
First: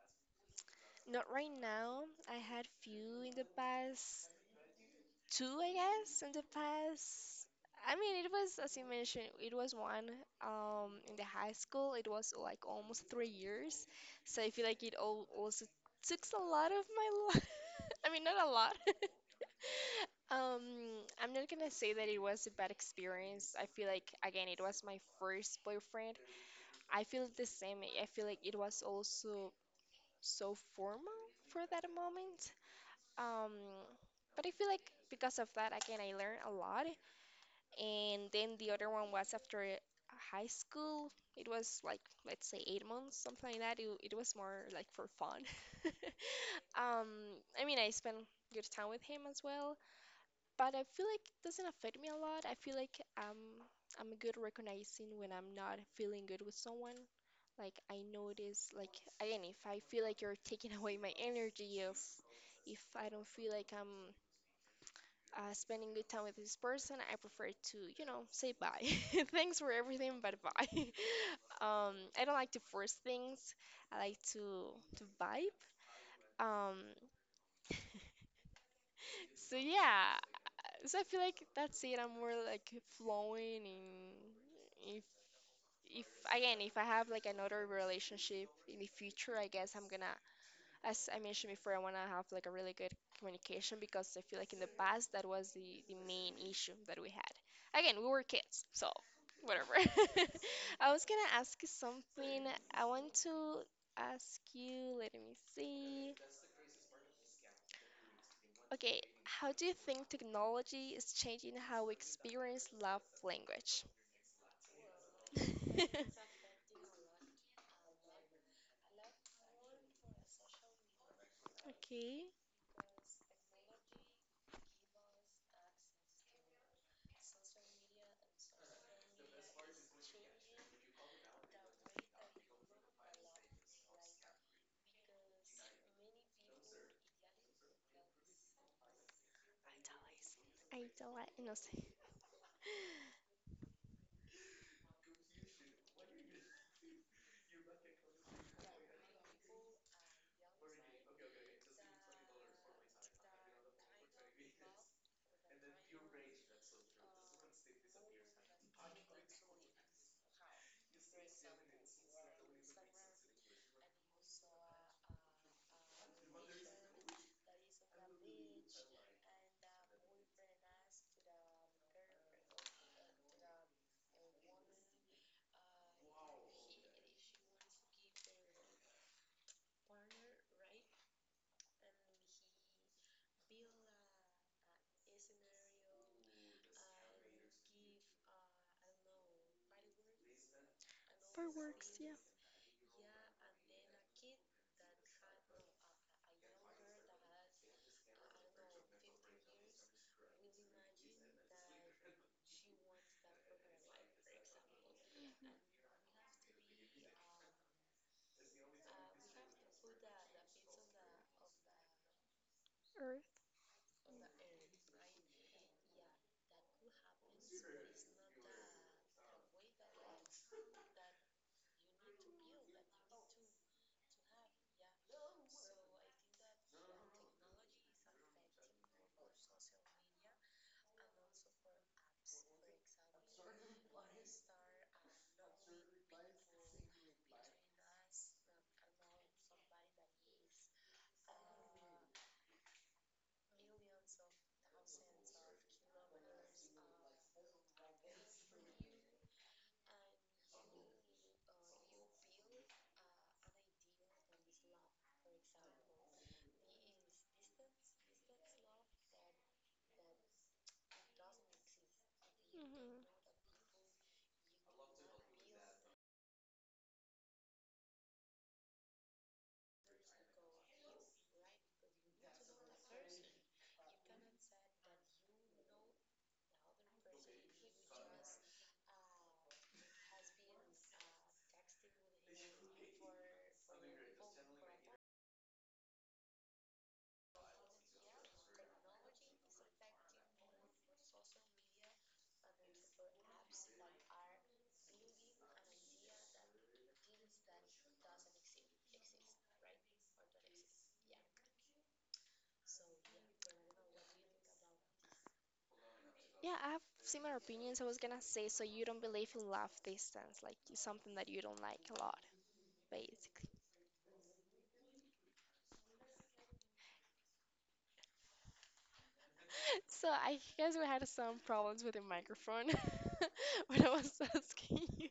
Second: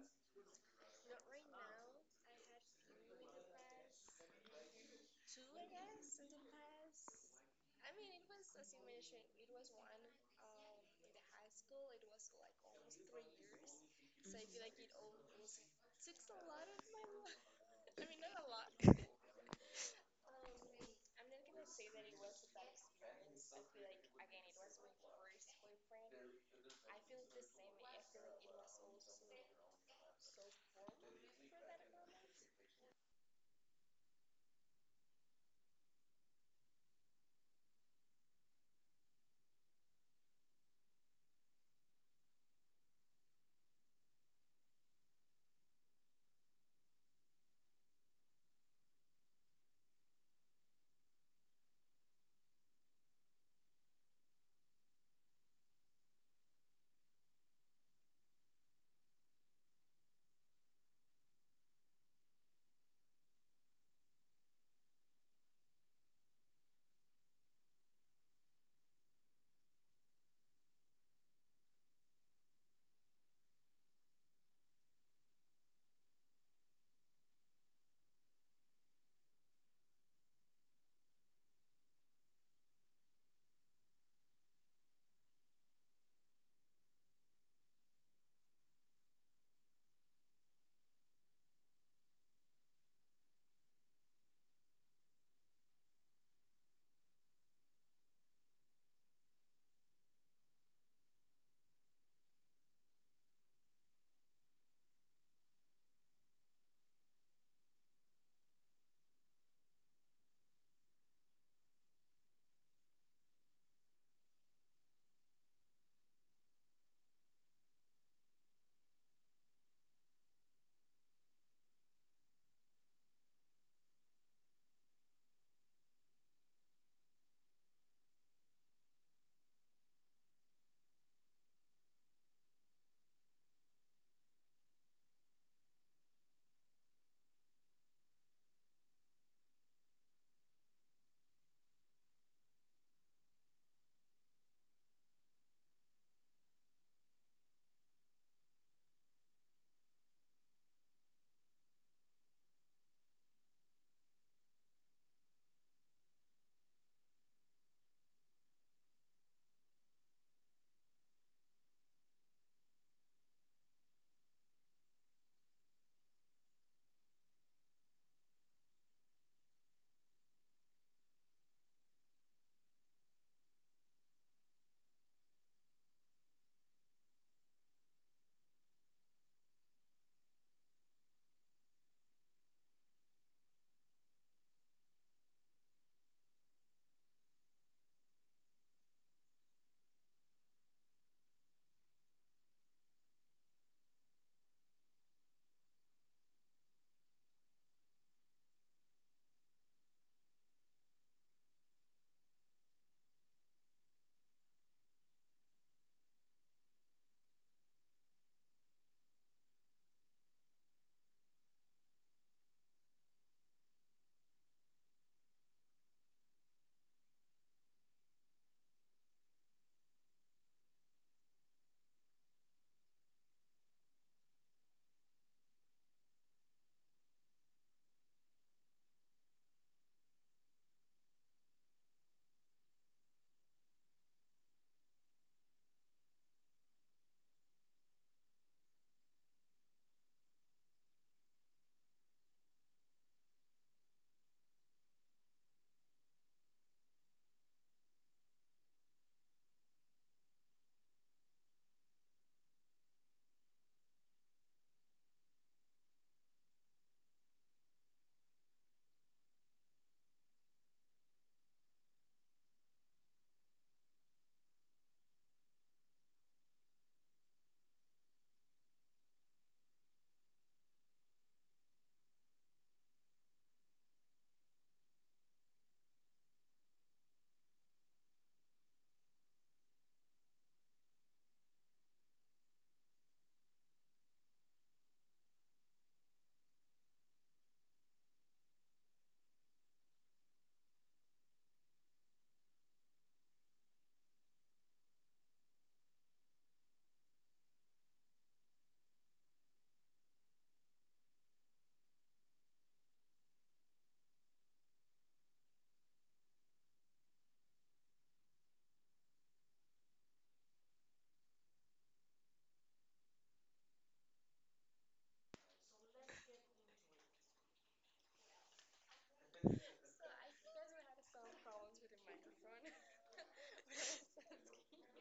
Speaker 1: not right now. I had few in the past two, I guess, in the past. I mean, it was as you mentioned, it was one in the high school. It was like almost 3 years, so I feel like it all also
Speaker 2: <laughs>
Speaker 1: took a lot of my life. <laughs> I mean, not a lot. <laughs> Um, I'm not gonna say that it was a bad experience. I feel like again, it was my first boyfriend. I feel the same. I feel like it was also so formal for that moment. Um, but I feel like because of that, again, I learned a lot. And then the other one was after high school. It was like, let's say, 8 months, something like that. It was more like for fun. <laughs> Um, I mean, I spent good time with him as well but I feel like it doesn't affect me a lot. I feel like I'm good at recognizing when I'm not feeling good with someone. Like I notice like again if I feel like you're taking <laughs> away my energy if I don't feel like I'm spending good time with this person, I prefer to, you know, say bye. <laughs> Thanks for everything, but bye. <laughs> I don't like to force things. I like to vibe. Um, so yeah, So I feel like that's it. I'm more like flowing in if if again if I have like another relationship in the future, I guess I'm gonna as I mentioned before, I wanna have like a really good communication because I feel like in the past that was the main issue that we had. Again, we were kids, so whatever. <laughs> I was gonna ask you something. I want to ask you, let me see. Okay, how do you think technology is changing how we experience love language? <laughs> Okay. Idolize. No sé. Fireworks, yeah. Earth. Hmm. Yeah, I have similar opinions. I was gonna say, so you don't believe in love distance, like it's something that you don't like a lot, basically. <laughs> So I guess we had some problems with the microphone <laughs> when I was <laughs> asking you.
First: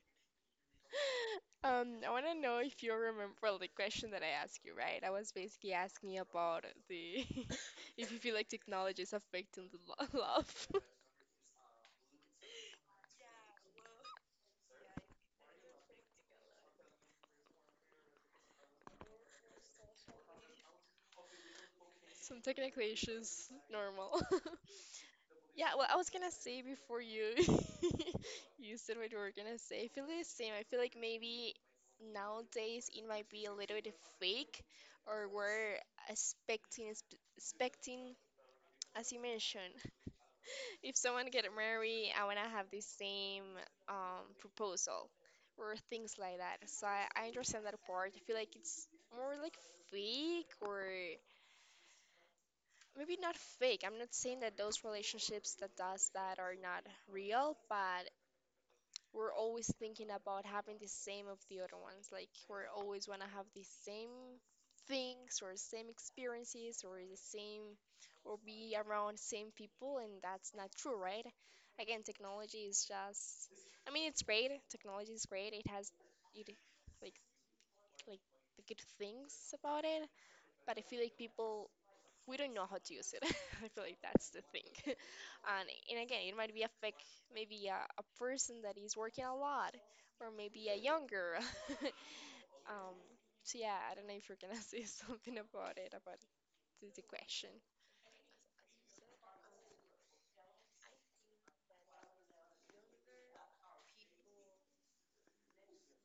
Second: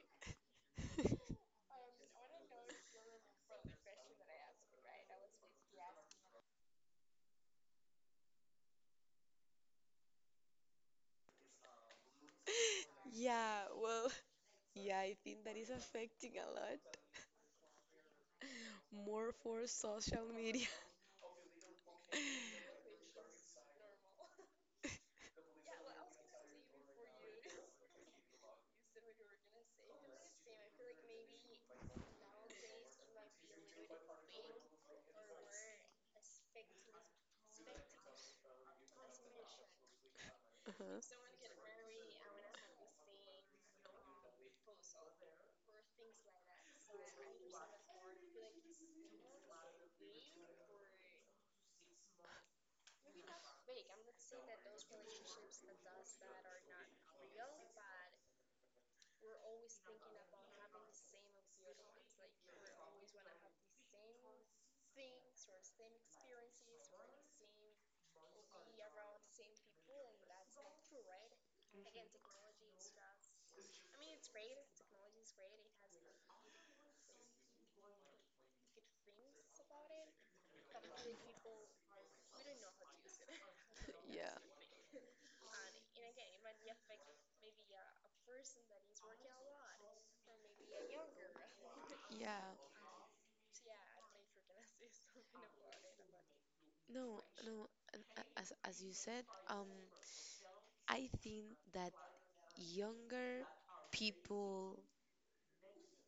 Speaker 1: I want to know if you remember well, the question that I asked you, right? I was basically asking you about the <laughs> if you feel like technology is affecting the <laughs> love.
Speaker 2: Yeah, well, <laughs> yeah, I think that is affecting a lot more for social media. <laughs>
Speaker 1: Some technical issues, normal. <laughs> Yeah, well, I was gonna say before you <laughs> you said what you were gonna say. I feel the same. I feel like maybe nowadays it might be a little bit fake, or we're expecting expecting as you mentioned. <laughs> If someone
Speaker 2: Uh-huh.
Speaker 1: get married, I wanna have the same proposal or things like that. So I understand that part. I feel like it's more like fake or maybe not fake. I'm not saying that those relationships that does that are not real, but we're always thinking about having the same of the other ones. Like we're always want to have the same things or same experiences or the same or be around same people and that's not true, right? Again, technology is just I mean it's great. Technology is great. It has it like like the good things about it, but I feel like people we don't know how to use it. <laughs> I feel like that's
Speaker 2: Yeah.
Speaker 1: the thing. <laughs> And again, it might be a fake, maybe a person that is working a lot, or maybe a young girl. <laughs>
Speaker 2: Yeah.
Speaker 1: Um, so yeah, I don't know if you're gonna say <laughs> something about it, about
Speaker 2: No,
Speaker 1: the question.
Speaker 2: no. As you said, I think that younger people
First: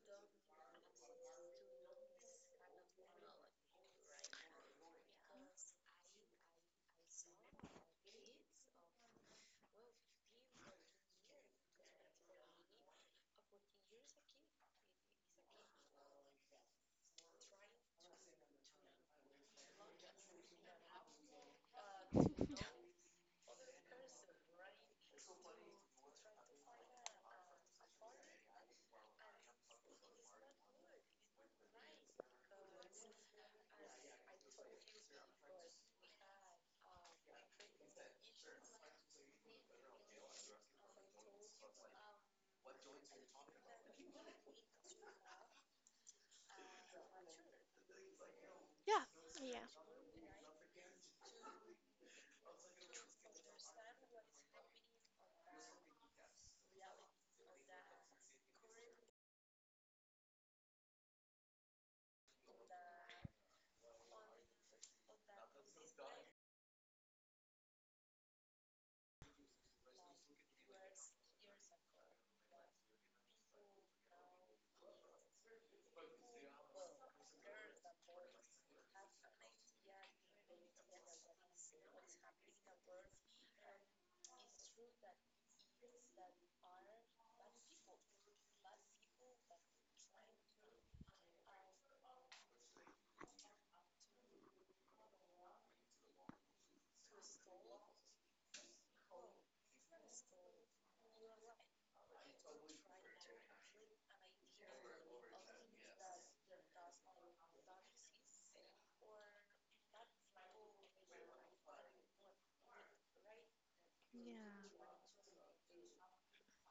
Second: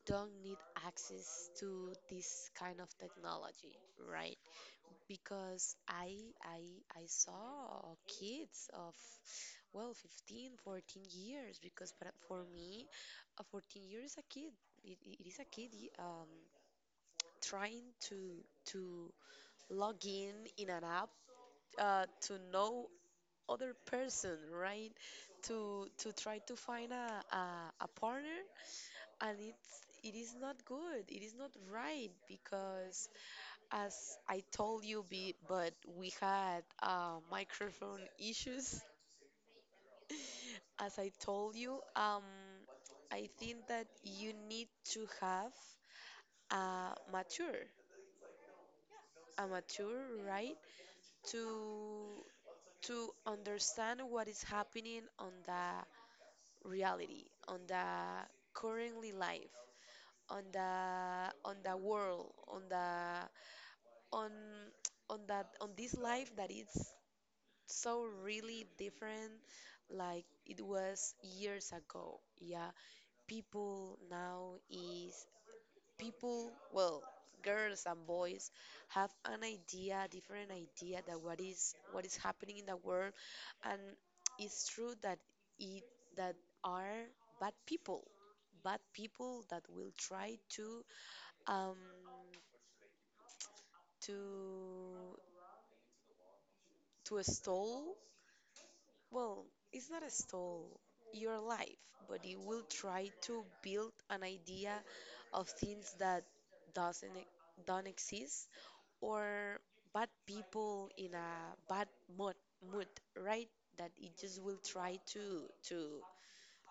Speaker 2: don't need access to this kind of technology, right? Because I I saw kids of well 15, 14 years, because but for me a 14 year is a kid. It is a kid, trying to to log in an app, to know other person, right? To try to find a partner. And it is not good, it is not right. Because as I told you be— but we had microphone issues, as I told you, I think that you need to have a mature,
Speaker 1: Yeah,
Speaker 2: a
Speaker 1: yeah.
Speaker 2: mature, right, to understand what is happening on the reality, on the currently life, on the world, on the on on that, on this life that it's so really different like it was years ago. Yeah, people now is— people, well, girls and boys have an idea, different idea, that what is happening in the world. And it's true that it that are bad people, bad people that will try um to stall... well, it's not a stall your life, but it will try to build an idea of things that doesn't e- don't exist, or bad people in a bad mood, mood, right? That it just will
Speaker 1: Yeah.
Speaker 2: try to to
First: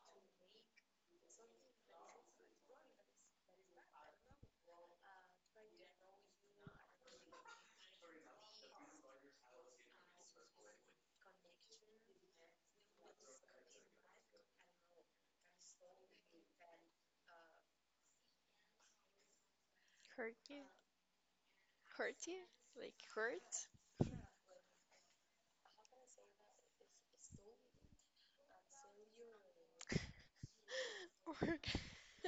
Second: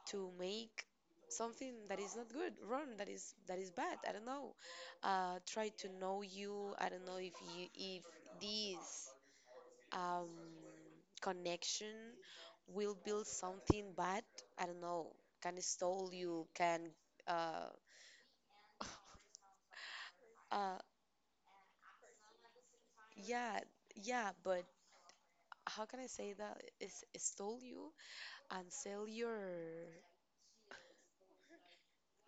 Speaker 2: to make something that is not good, wrong, that is bad. I don't know. Try to know you. I don't know if you— if this um, connection will build something, but I don't know, can stole you, can uh, <laughs>
Speaker 1: Hurt you.
Speaker 2: uh
Speaker 1: Hurt you? Like hurt?
Speaker 2: yeah,
Speaker 1: <laughs>
Speaker 2: yeah, but how can I say that? Is stole you and sell
Speaker 1: Or. <laughs>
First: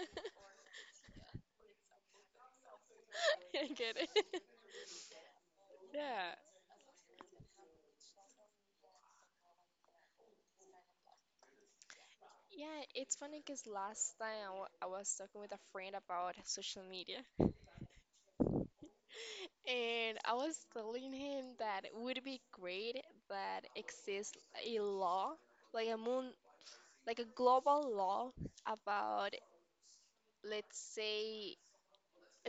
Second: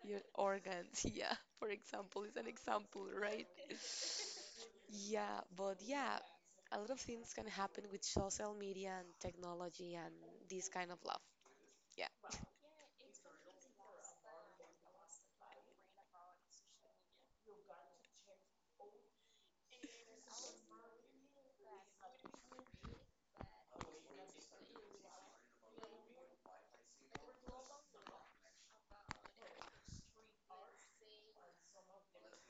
Speaker 2: your organs <laughs> yeah, for example, is an example, right?
Speaker 1: I get it. <laughs>
Speaker 2: Yeah, but yeah,
Speaker 1: Yeah.
Speaker 2: a lot of things can happen with social media and technology and this kind of love. Yeah.
Speaker 1: Yeah, it's funny because last time I I was talking with a friend about social media, and I was telling him that it would be great that exists a law, like a moon, like a global law about, let's say,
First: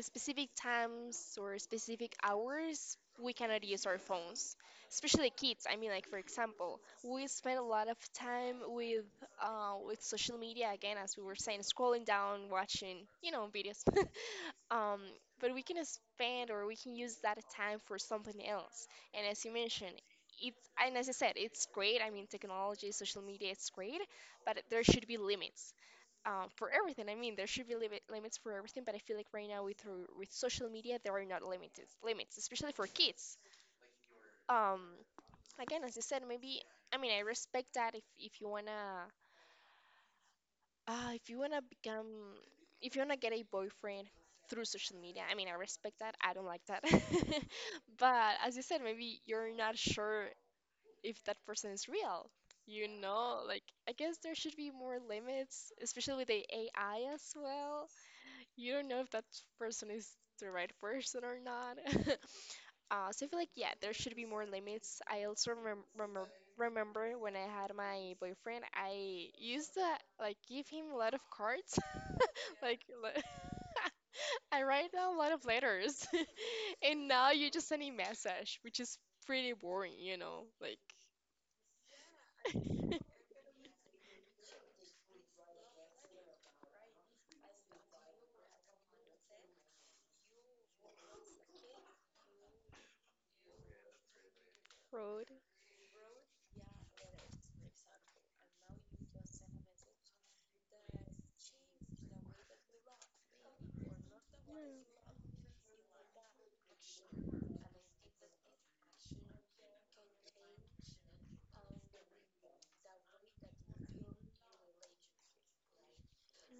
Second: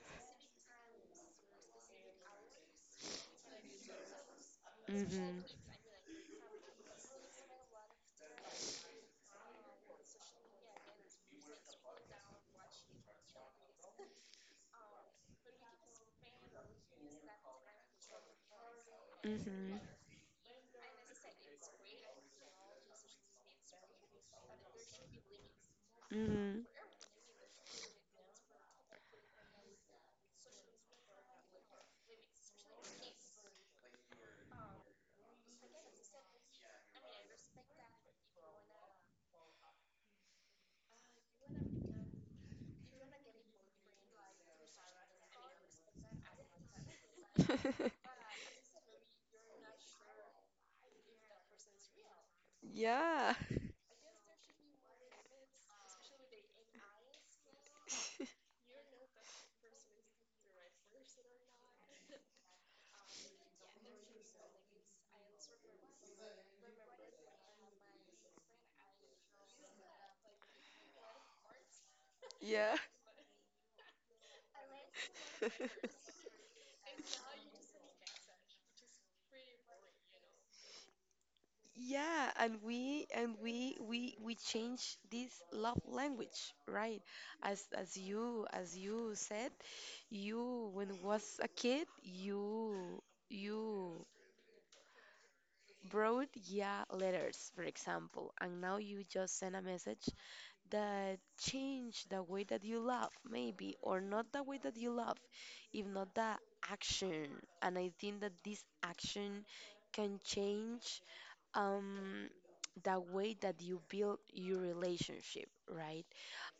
Speaker 1: specific times or specific hours we cannot use our phones, especially kids. I mean, like for example, we spend a lot of time with social media again as we were saying scrolling down watching, you know, videos. <laughs> um, but we can spend or we can use that time for something else and as you
Speaker 2: Mhm.
Speaker 1: mentioned it, and as I said it's great. I mean technology social media it's great but there should be limits
Speaker 2: Mhm.
Speaker 1: for everything. I mean, there should be limits for everything, but I feel like right now with social media, there are not limited limits, especially for kids. Um, Again, as you said, maybe I mean I respect that if you wanna if you wanna become if you wanna get a boyfriend through social media, I mean I respect that. I don't like that, <laughs>
Speaker 2: <laughs>
Speaker 1: but as you said, maybe you're not sure if that person is real. You
Speaker 2: Yeah.
Speaker 1: know, like I guess there should be more limits, especially with the AI as well. You don't know if that person is the right person or not. <laughs> So I feel like, yeah, there should be more limits. I also remember when I had my boyfriend, I used to like give him a lot of cards. <laughs>
Speaker 2: Yeah.
Speaker 1: Like le- <laughs> I write down a lot of letters,
Speaker 2: <laughs>
Speaker 1: <laughs> and now you just send a message, which is pretty boring, you know, like.
Speaker 2: Yeah, and we change this love language, right? As you said, you when was a kid, you
Speaker 1: <laughs> Road.
Speaker 2: wrote, yeah, letters, for example, and now you just send a message. That change the way that you love, maybe, or not the way that you love, if not the action. And I think that this action can change um, the way that you build your relationship, right?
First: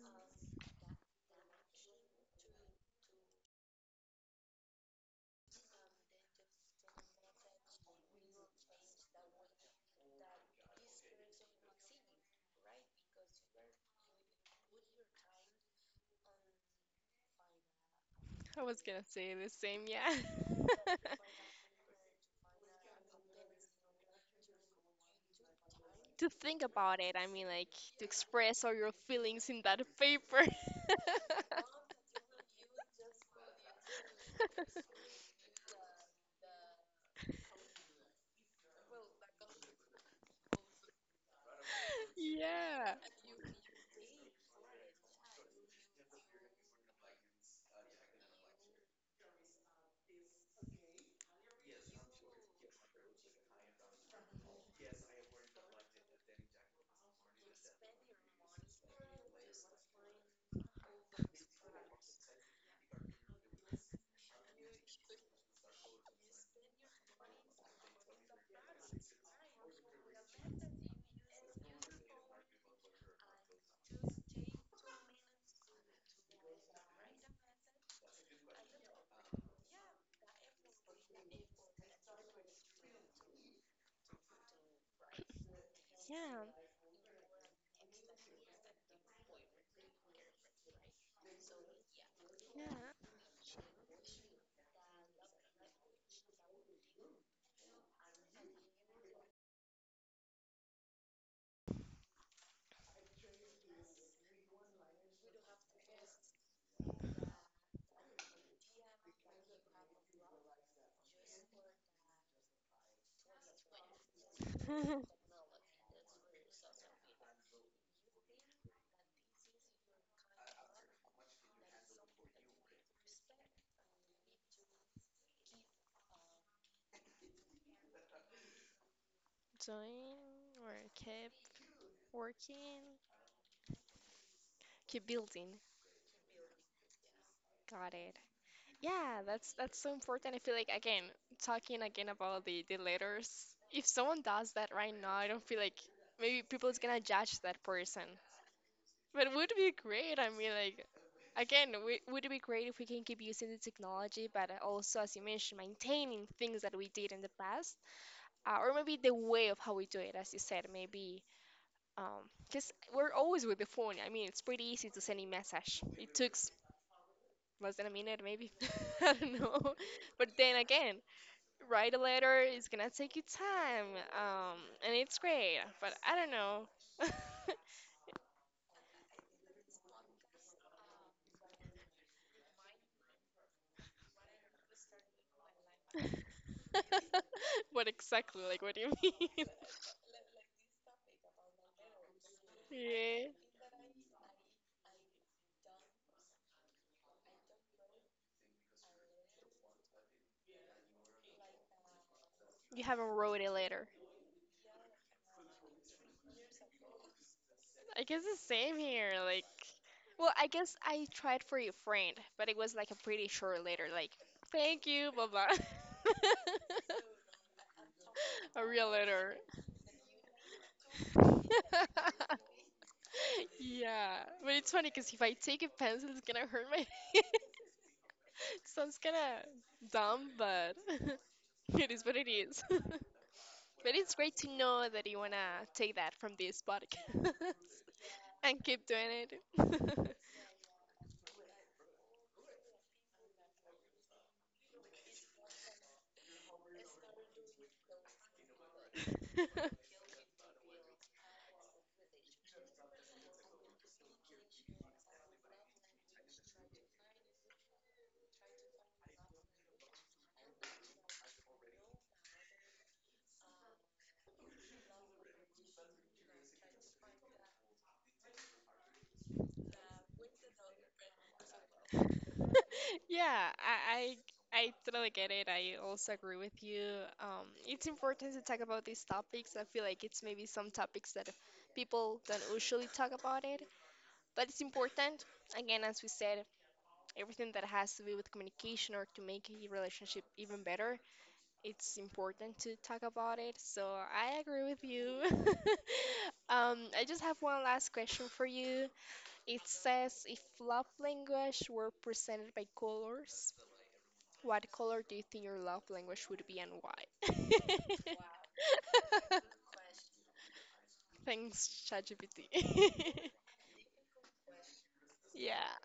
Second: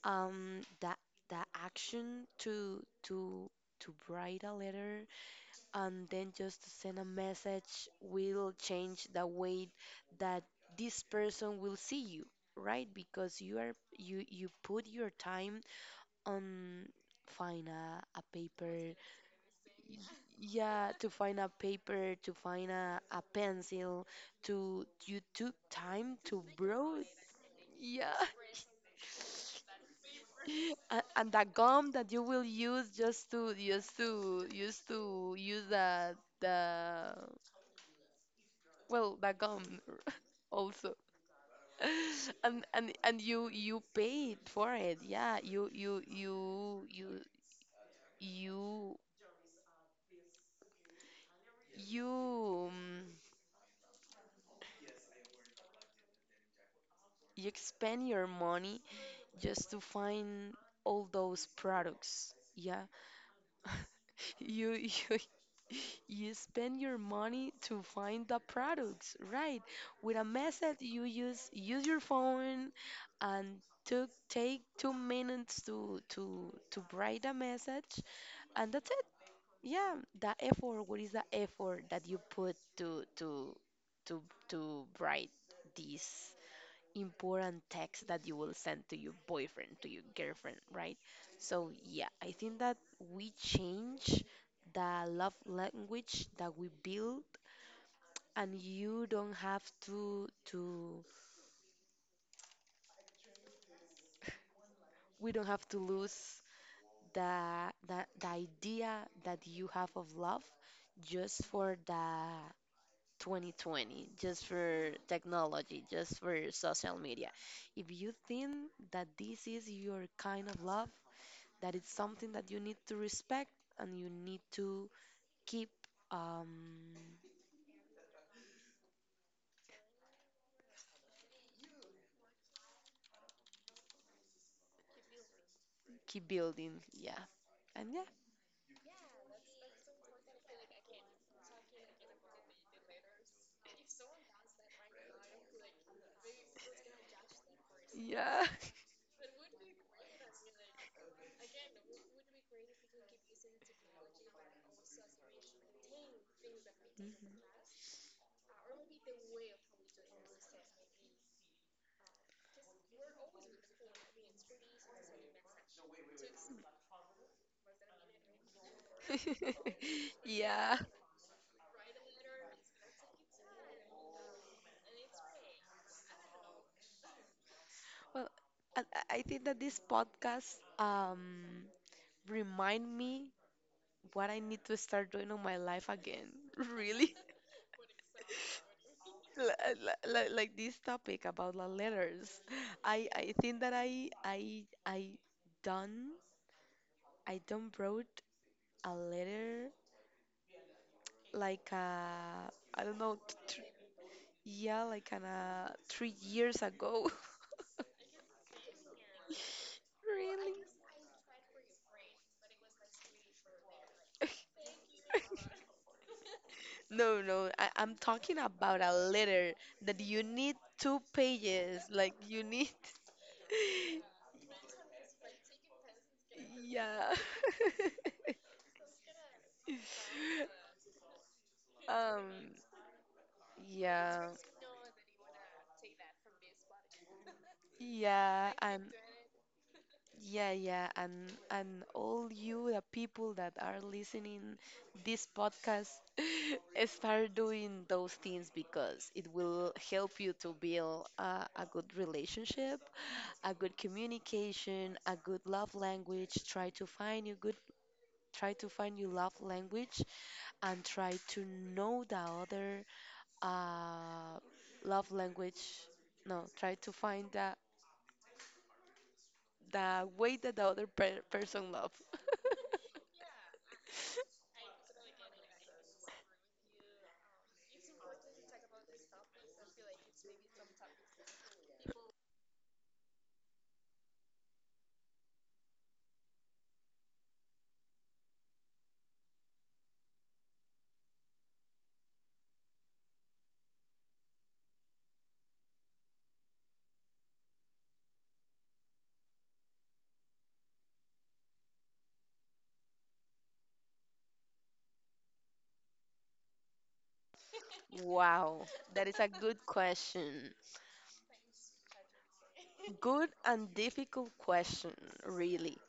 Speaker 2: That the action to write a letter, and then just send a message, will change the way that this person will see you, right? Because you are— you put your time on find a
Speaker 1: I was
Speaker 2: paper...
Speaker 1: gonna say the same,
Speaker 2: y-
Speaker 1: yeah.
Speaker 2: yeah, to
Speaker 1: <laughs>
Speaker 2: find a paper, to find a pencil, to— you took time
Speaker 1: To
Speaker 2: to
Speaker 1: think about
Speaker 2: browse
Speaker 1: it. I mean, like, to
Speaker 2: yeah
Speaker 1: express all your feelings in that paper. <laughs>
Speaker 2: <laughs> and the gum that you will use, just to use the... well, the gum, <laughs> also. <laughs> And
Speaker 1: Yeah.
Speaker 2: you paid for it. Yeah, you you um, you expend your money just to find all those products. Yeah. <laughs> You <laughs> you spend your money to find the products, right? With a method you use your phone and took take 2 minutes to write a message and that's it. Yeah, the effort, what is the effort that you put to to write this important text that you will send to your boyfriend, to your girlfriend, right? So, yeah, I think
Speaker 1: Yeah.
Speaker 2: that
Speaker 1: Yeah.
Speaker 2: we change the love language that we build, and you don't have to we don't have to lose the idea that you have of love just for the 2020, just for
Speaker 1: <laughs>
Speaker 2: technology, just for social media. If you think that this is your kind of love, that it's something that you need to respect and you need to keep um,
Speaker 1: Join or keep working, keep building.
Speaker 2: keep building. Yeah, and
Speaker 1: Got
Speaker 2: yeah,
Speaker 1: it. Yeah, that's so important. I feel like again, talking again about the letters. If someone does that right now, I don't feel like maybe people is gonna judge that person.
Speaker 2: yeah.
Speaker 1: But it would be great. I mean, like, again, we, would it be great if we can keep using the technology, but also, as you mentioned, maintaining things that we did in the
Speaker 2: Mhm.
Speaker 1: past, or maybe the way of how we do it, as you said, maybe. Because we're always with the phone. I mean, it's pretty easy to send a message. It took less than a minute, maybe. <laughs> I don't know.
Speaker 2: <laughs>
Speaker 1: But then
Speaker 2: Yeah.
Speaker 1: again, write a letter is gonna take you time. Um, and it's great, but I don't know. <laughs>
Speaker 2: Well, I think that this podcast remind me what I need to start doing on my life again. <laughs> Really.
Speaker 1: What exactly? Like, what do you <laughs>
Speaker 2: <laughs>
Speaker 1: mean?
Speaker 2: Like this topic about the letters. I
Speaker 1: Yeah,
Speaker 2: I think that I I I done I done wrote a letter like uh I
Speaker 1: you
Speaker 2: don't
Speaker 1: haven't
Speaker 2: know,
Speaker 1: wrote it later.
Speaker 2: yeah, like 3 years ago. <laughs>
Speaker 1: I guess the same here. Like, well, I
Speaker 2: Really?
Speaker 1: guess I tried for your friend, but it was like a pretty short letter. Like,
Speaker 2: <laughs>
Speaker 1: thank you, blah blah. <laughs>
Speaker 2: No, no, I'm talking
Speaker 1: A
Speaker 2: about
Speaker 1: real
Speaker 2: a
Speaker 1: letter.
Speaker 2: letter that you need two pages, like you
Speaker 1: <laughs>
Speaker 2: need,
Speaker 1: Yeah, but it's funny because if I take a pencil, it's gonna
Speaker 2: <laughs>
Speaker 1: hurt my. <laughs>
Speaker 2: yeah.
Speaker 1: hand.
Speaker 2: <laughs>
Speaker 1: Sounds kinda dumb, but <laughs> it is what
Speaker 2: Um,
Speaker 1: it is. <laughs> But it's
Speaker 2: yeah,
Speaker 1: great to know that you wanna take that from this podcast <laughs>
Speaker 2: yeah,
Speaker 1: and
Speaker 2: and
Speaker 1: keep doing it.
Speaker 2: yeah, yeah, and all you the people that are listening this podcast <laughs> start doing those things because it will
Speaker 1: <laughs>
Speaker 2: help you to build a good relationship, a good communication, a good love language. Try to find your good, try to find your love language, and try to know the other uh, love language. No, try to find the way that the other per person love.
Speaker 1: <laughs>
Speaker 2: <laughs>
Speaker 1: Yeah, I, I I totally get it. I also agree with you. It's important to talk about these topics. I feel like it's maybe some topics that people don't usually talk about it, but it's important. Again, as we said, everything that has to do with communication or to make a relationship even better, it's important to talk about it. So I agree with you. <laughs> I just have one last question for you. It says if love language were presented by colors, what color do you think your love language would be and why?
Speaker 2: Wow, that is a
Speaker 1: <laughs>
Speaker 2: good <laughs> question.
Speaker 1: Thanks, ChatGPT. <laughs>
Speaker 2: Good and difficult question, really.
Speaker 1: Yeah.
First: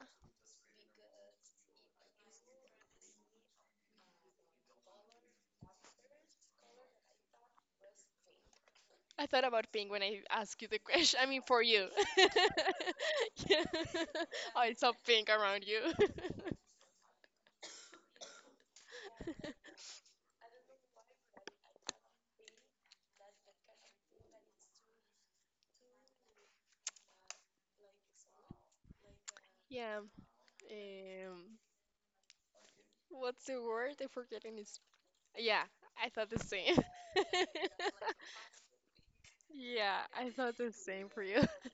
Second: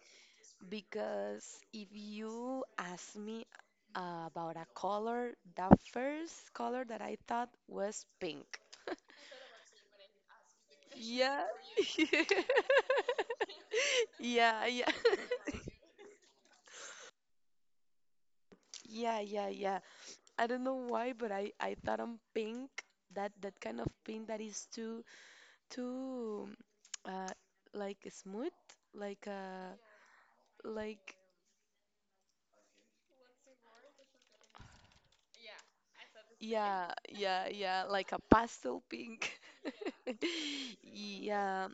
Speaker 2: Because if you ask me about a color, the first color that I thought was pink.
Speaker 1: I thought about pink when I asked you the question. I mean,
Speaker 2: Yeah.
Speaker 1: for you.
Speaker 2: <laughs>
Speaker 1: <laughs> Yeah. Oh,
Speaker 2: Yeah,
Speaker 1: it's
Speaker 2: yeah.
Speaker 1: all pink around you.
Speaker 2: <laughs> Yeah, yeah, yeah. I don't know why, but I thought I'm pink. That kind of pink that is too too uh like smooth, like
Speaker 1: <laughs>
Speaker 2: uh
Speaker 1: Yeah.
Speaker 2: like
Speaker 1: Um, what's the word? I'm forgetting it's. Yeah, I thought the same.
Speaker 2: yeah, yeah, yeah, like a
Speaker 1: <laughs>
Speaker 2: pastel pink.
Speaker 1: Yeah,
Speaker 2: <laughs>
Speaker 1: I thought the same for you.
Speaker 2: Yeah,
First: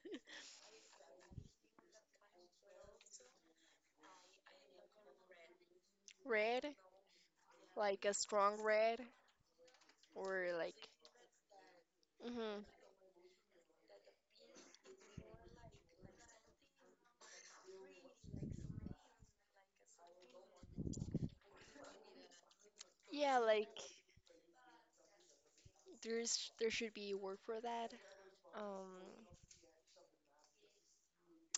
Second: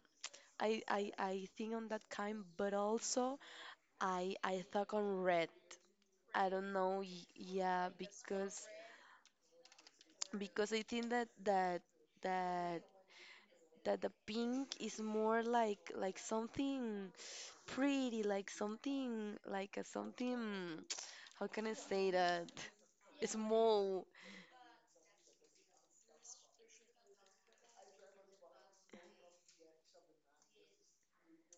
Speaker 2: I think on that kind, but also I thought on red.
Speaker 1: <laughs>
Speaker 2: I
Speaker 1: Red,
Speaker 2: don't know. Yeah,
Speaker 1: like a strong red, or
Speaker 2: because
Speaker 1: like.
Speaker 2: I think
Speaker 1: hmm
Speaker 2: that that the pink is more like something pretty, like something like a something. <tsk> How can I say that?
Speaker 1: Yeah, like
Speaker 2: Small
Speaker 1: there should be a word for that. Um,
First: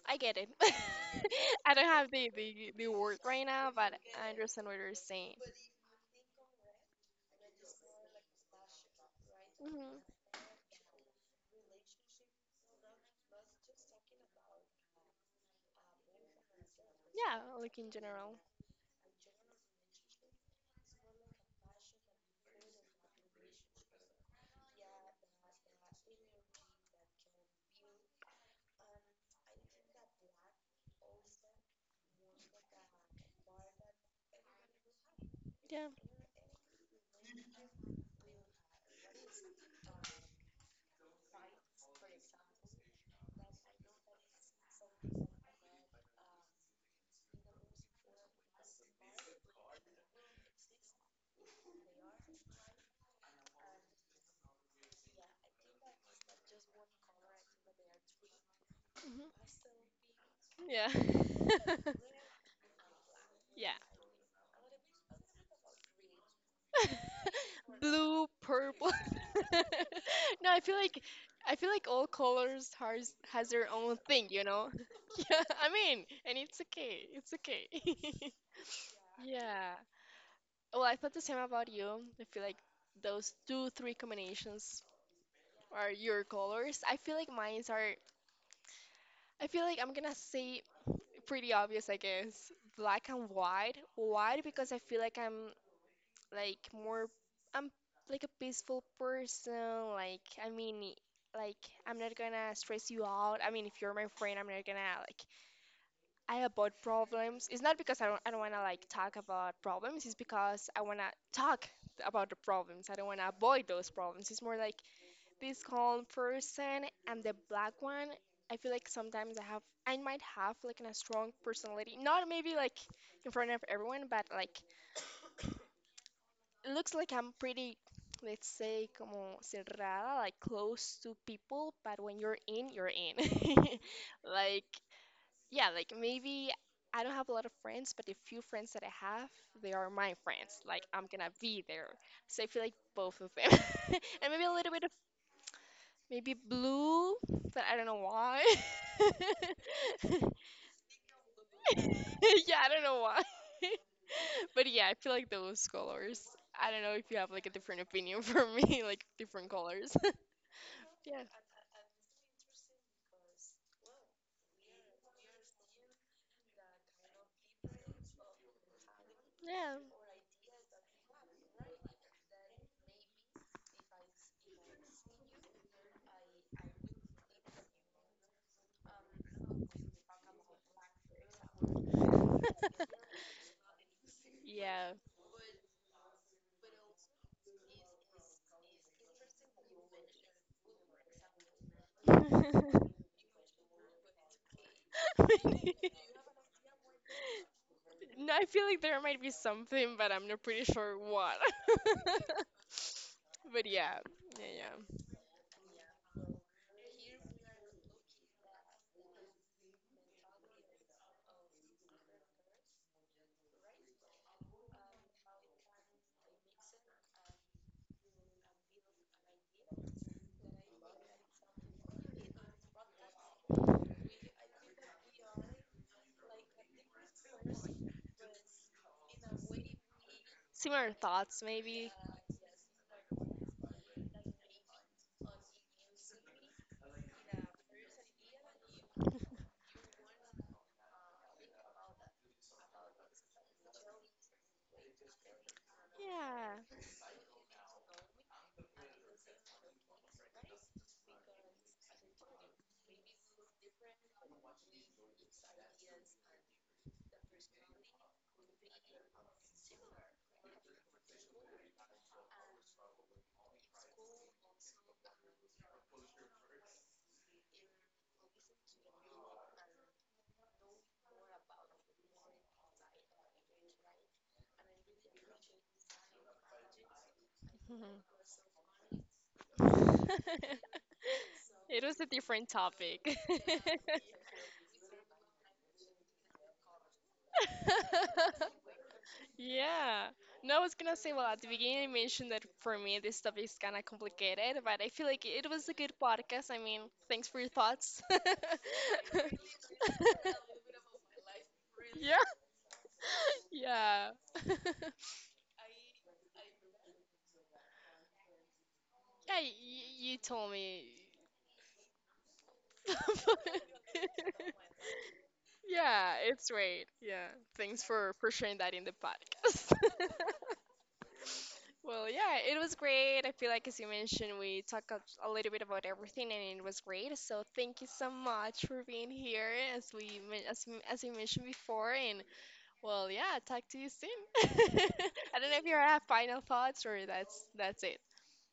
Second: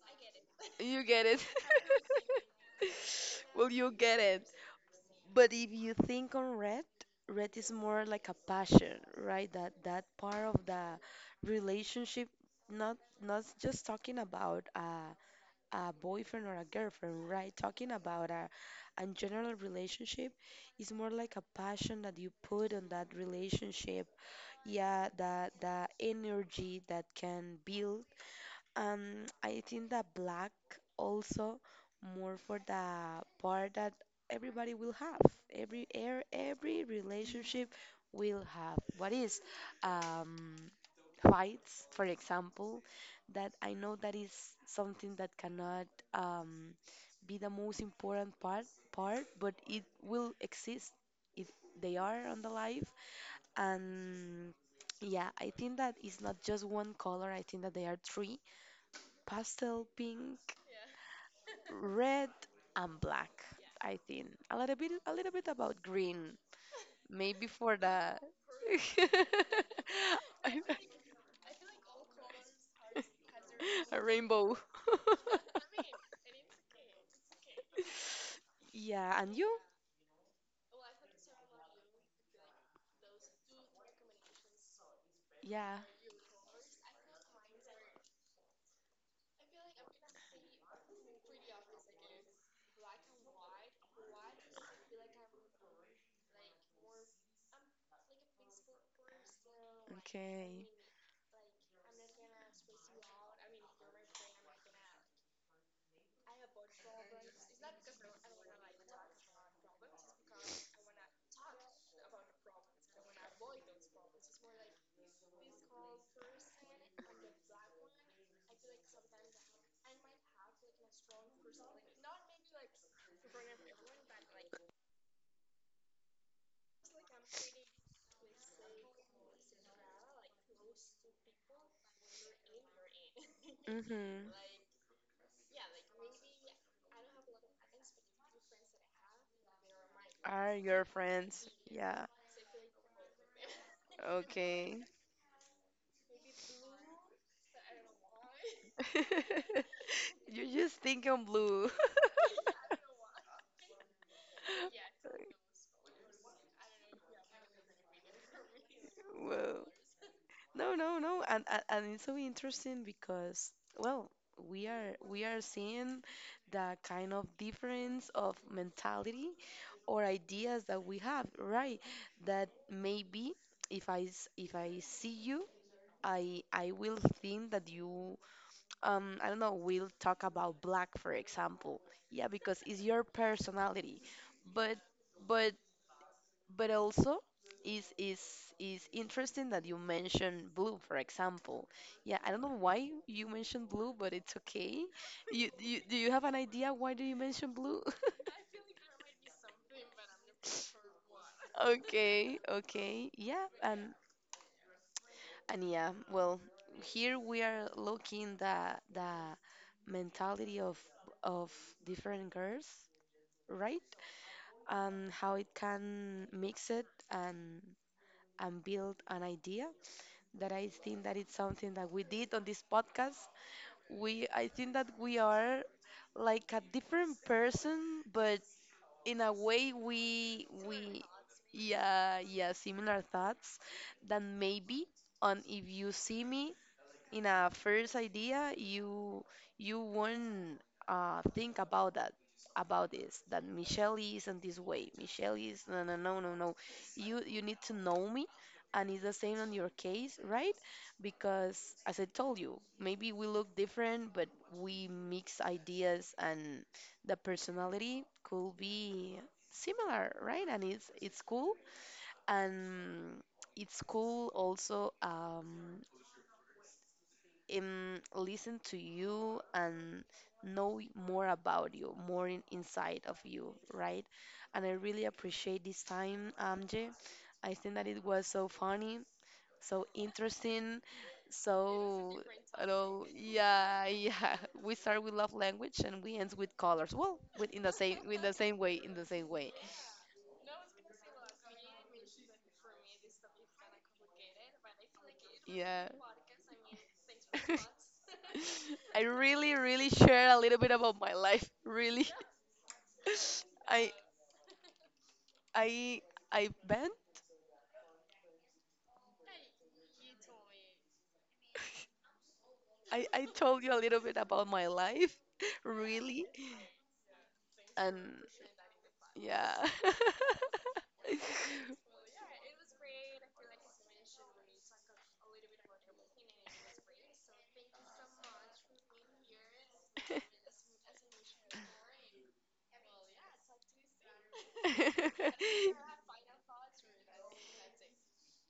Speaker 1: I get it.
Speaker 2: You get
Speaker 1: <laughs>
Speaker 2: it. <laughs>
Speaker 1: I don't have the, the word right now,
Speaker 2: Well, you
Speaker 1: but
Speaker 2: get
Speaker 1: I
Speaker 2: it.
Speaker 1: understand what you're saying.
Speaker 2: But if you think on red, red is more like a passion, right? That that
Speaker 1: hmm
Speaker 2: part of the relationship, not not just talking about a boyfriend or a girlfriend,
Speaker 1: Yeah,
Speaker 2: right?
Speaker 1: like in
Speaker 2: Talking about
Speaker 1: general.
Speaker 2: a general relationship is more like a passion that you put on that relationship. Yeah, the energy that can build I think that black also more for the part that everybody will have. Every
Speaker 1: Yeah.
Speaker 2: air, every relationship will have. What is um, fights, for example, that I know that is something that cannot um, be the most important part, but it will exist if they are on the life. And yeah, I think that it's not just one color. I think that they are three
Speaker 1: hmm
Speaker 2: pastel pink,
Speaker 1: Yeah. <laughs>
Speaker 2: red, and black.
Speaker 1: Yeah.
Speaker 2: I think a little bit about green, maybe for
Speaker 1: <laughs>
Speaker 2: the
Speaker 1: Blue,
Speaker 2: <laughs>
Speaker 1: purple. <laughs> No, I feel like all colors has their own
Speaker 2: a
Speaker 1: thing, you
Speaker 2: rainbow.
Speaker 1: know? <laughs> Yeah,
Speaker 2: <laughs>
Speaker 1: I mean, and it's okay. It's okay. <laughs>
Speaker 2: Yeah, and you?
Speaker 1: Yeah. Well, I thought the same about you. I feel like those two, three combinations
Speaker 2: Yeah,
Speaker 1: are your colors. I feel like mines are, I feel like I'm gonna say pretty obvious, I guess. Black and white. White because I feel like I'm like more, I'm like a peaceful person. Like, I
Speaker 2: okay.
Speaker 1: mean, like I'm not gonna stress you out. I mean, if you're my friend, I'm not gonna like I avoid problems. It's not because I don't want to like talk about problems. It's because I want to talk about the problems. I don't want to avoid those problems. It's more like this calm person and the black one. I feel like sometimes I might have like a strong personality. Not maybe like in front of everyone, but like it looks like I'm pretty, let's say, como cerrada, like close to people. But when you're in, you're in. <laughs>
Speaker 2: Mm-hmm.
Speaker 1: like yeah, like maybe I don't have a lot of friends, but the few friends that I have, they are my
Speaker 2: Are
Speaker 1: friends. Like
Speaker 2: your
Speaker 1: I'm gonna
Speaker 2: friends?
Speaker 1: be there.
Speaker 2: Yeah,
Speaker 1: So I feel like both of them. <laughs> And maybe a little
Speaker 2: okay.
Speaker 1: bit of maybe blue, but I don't know why.
Speaker 2: <laughs>
Speaker 1: <laughs>
Speaker 2: You just think I'm blue. <laughs>
Speaker 1: Yeah, I don't know why. <laughs> But yeah, I feel like those colors. I don't know if you have like a different opinion for me, <laughs> like different
Speaker 2: Whoa.
Speaker 1: colors. <laughs>
Speaker 2: No, no,
Speaker 1: Yeah.
Speaker 2: no, and it's so interesting because well, we are seeing the kind of difference of mentality or ideas that we have, right? That maybe if I see you, I will think that you I don't know, will talk about black, for example. Yeah, because it's your personality, but.
Speaker 1: Yeah.
Speaker 2: But but also is is is interesting that you mentioned blue, for example. Yeah, I don't know why you mentioned blue, but it's okay. you,
Speaker 1: Yeah. <laughs>
Speaker 2: you do you have an idea why do you mention blue?
Speaker 1: No, I feel like there might be something, but I'm not pretty sure what.
Speaker 2: <laughs> Okay,
Speaker 1: <laughs>
Speaker 2: okay, yeah,
Speaker 1: But yeah, yeah, yeah.
Speaker 2: and yeah, well, here we are looking the mentality of different girls, right? And how it can mix it, and and build an idea that I think that it's something that we did on this podcast. We, I think that we are like a different person, but in a way
Speaker 1: Similar
Speaker 2: we
Speaker 1: thoughts, maybe.
Speaker 2: yeah, yeah, similar thoughts. Then maybe on if you see me in a first idea, you won't think about that, about this, that Michelle isn't this way, Michelle is, no, no, no, no,
Speaker 1: Yeah.
Speaker 2: no, you need to know me, and it's the same on your case, right? Because as I told you, maybe we look different, but we mix ideas, and the personality could be similar, right? And it's cool, and it's cool also listen to you and know more about you, more inside of you, right? And I really appreciate this time, Amjay. I think that it was so funny, so
Speaker 1: Mhm. <laughs>
Speaker 2: interesting,
Speaker 1: It was a
Speaker 2: so
Speaker 1: different
Speaker 2: I know,
Speaker 1: topic.
Speaker 2: yeah, yeah. <laughs> We start with love language and we end with colors. Well, with in the
Speaker 1: <laughs>
Speaker 2: same way, in the same way.
Speaker 1: Yeah. No, I was gonna say, well, at the beginning, I mentioned that for me, this topic is kind of complicated, but I feel like it was a
Speaker 2: Yeah.
Speaker 1: good podcast. I mean, thanks for your
Speaker 2: <laughs>
Speaker 1: thoughts. <laughs>
Speaker 2: I really, really share a little bit about my life. Really.
Speaker 1: Yeah,
Speaker 2: I
Speaker 1: yeah. <laughs>
Speaker 2: I I Ben,
Speaker 1: Yeah, you told me.
Speaker 2: I told
Speaker 1: <laughs>
Speaker 2: you a little bit about my life, <laughs>
Speaker 1: Yeah,
Speaker 2: really,
Speaker 1: it's great. Yeah, thanks
Speaker 2: and
Speaker 1: for sharing that in the
Speaker 2: yeah.
Speaker 1: podcast. <laughs> Well, yeah, it was great. I feel like, as you mentioned, we talked a little bit about everything, and it was great. So thank you so much for being here, as we men- as m- as you mentioned before. And well, yeah, talk to you soon. <laughs> I don't know if you
Speaker 2: <laughs>
Speaker 1: have final thoughts or that's it.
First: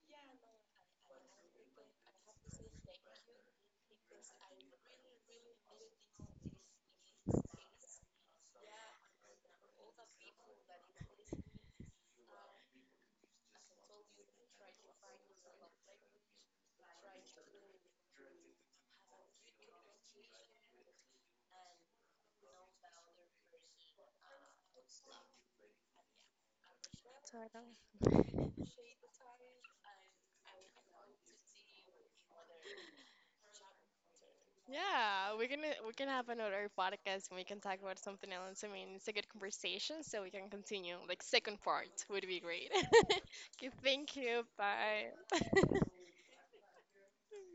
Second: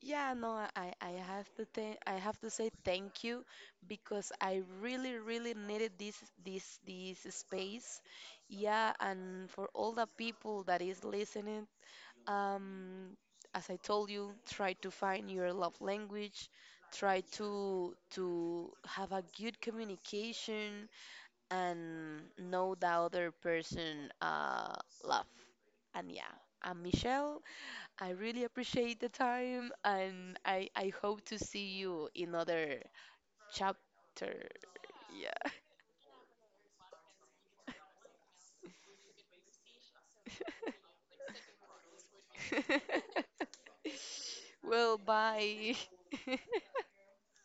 Speaker 2: Yeah, no, I have to thank, I have to say thank you because I really really needed this space. Yeah, and for all the people that is listening, um, as I told you, try to find your love language, try to have a good communication and know the other person love. And yeah, I'm Michelle. I really appreciate the time, and I hope to see you in other chapter.
Speaker 1: Yeah,
Speaker 2: Yeah.
Speaker 1: we can have another podcast and we can talk about something else. I mean, it's a good conversation, so we can continue. Like second part would be great. <laughs> Okay,
Speaker 2: <laughs>
Speaker 1: thank you.
Speaker 2: Well,
Speaker 1: Bye.
Speaker 2: bye.
Speaker 1: <laughs>
Speaker 2: <laughs>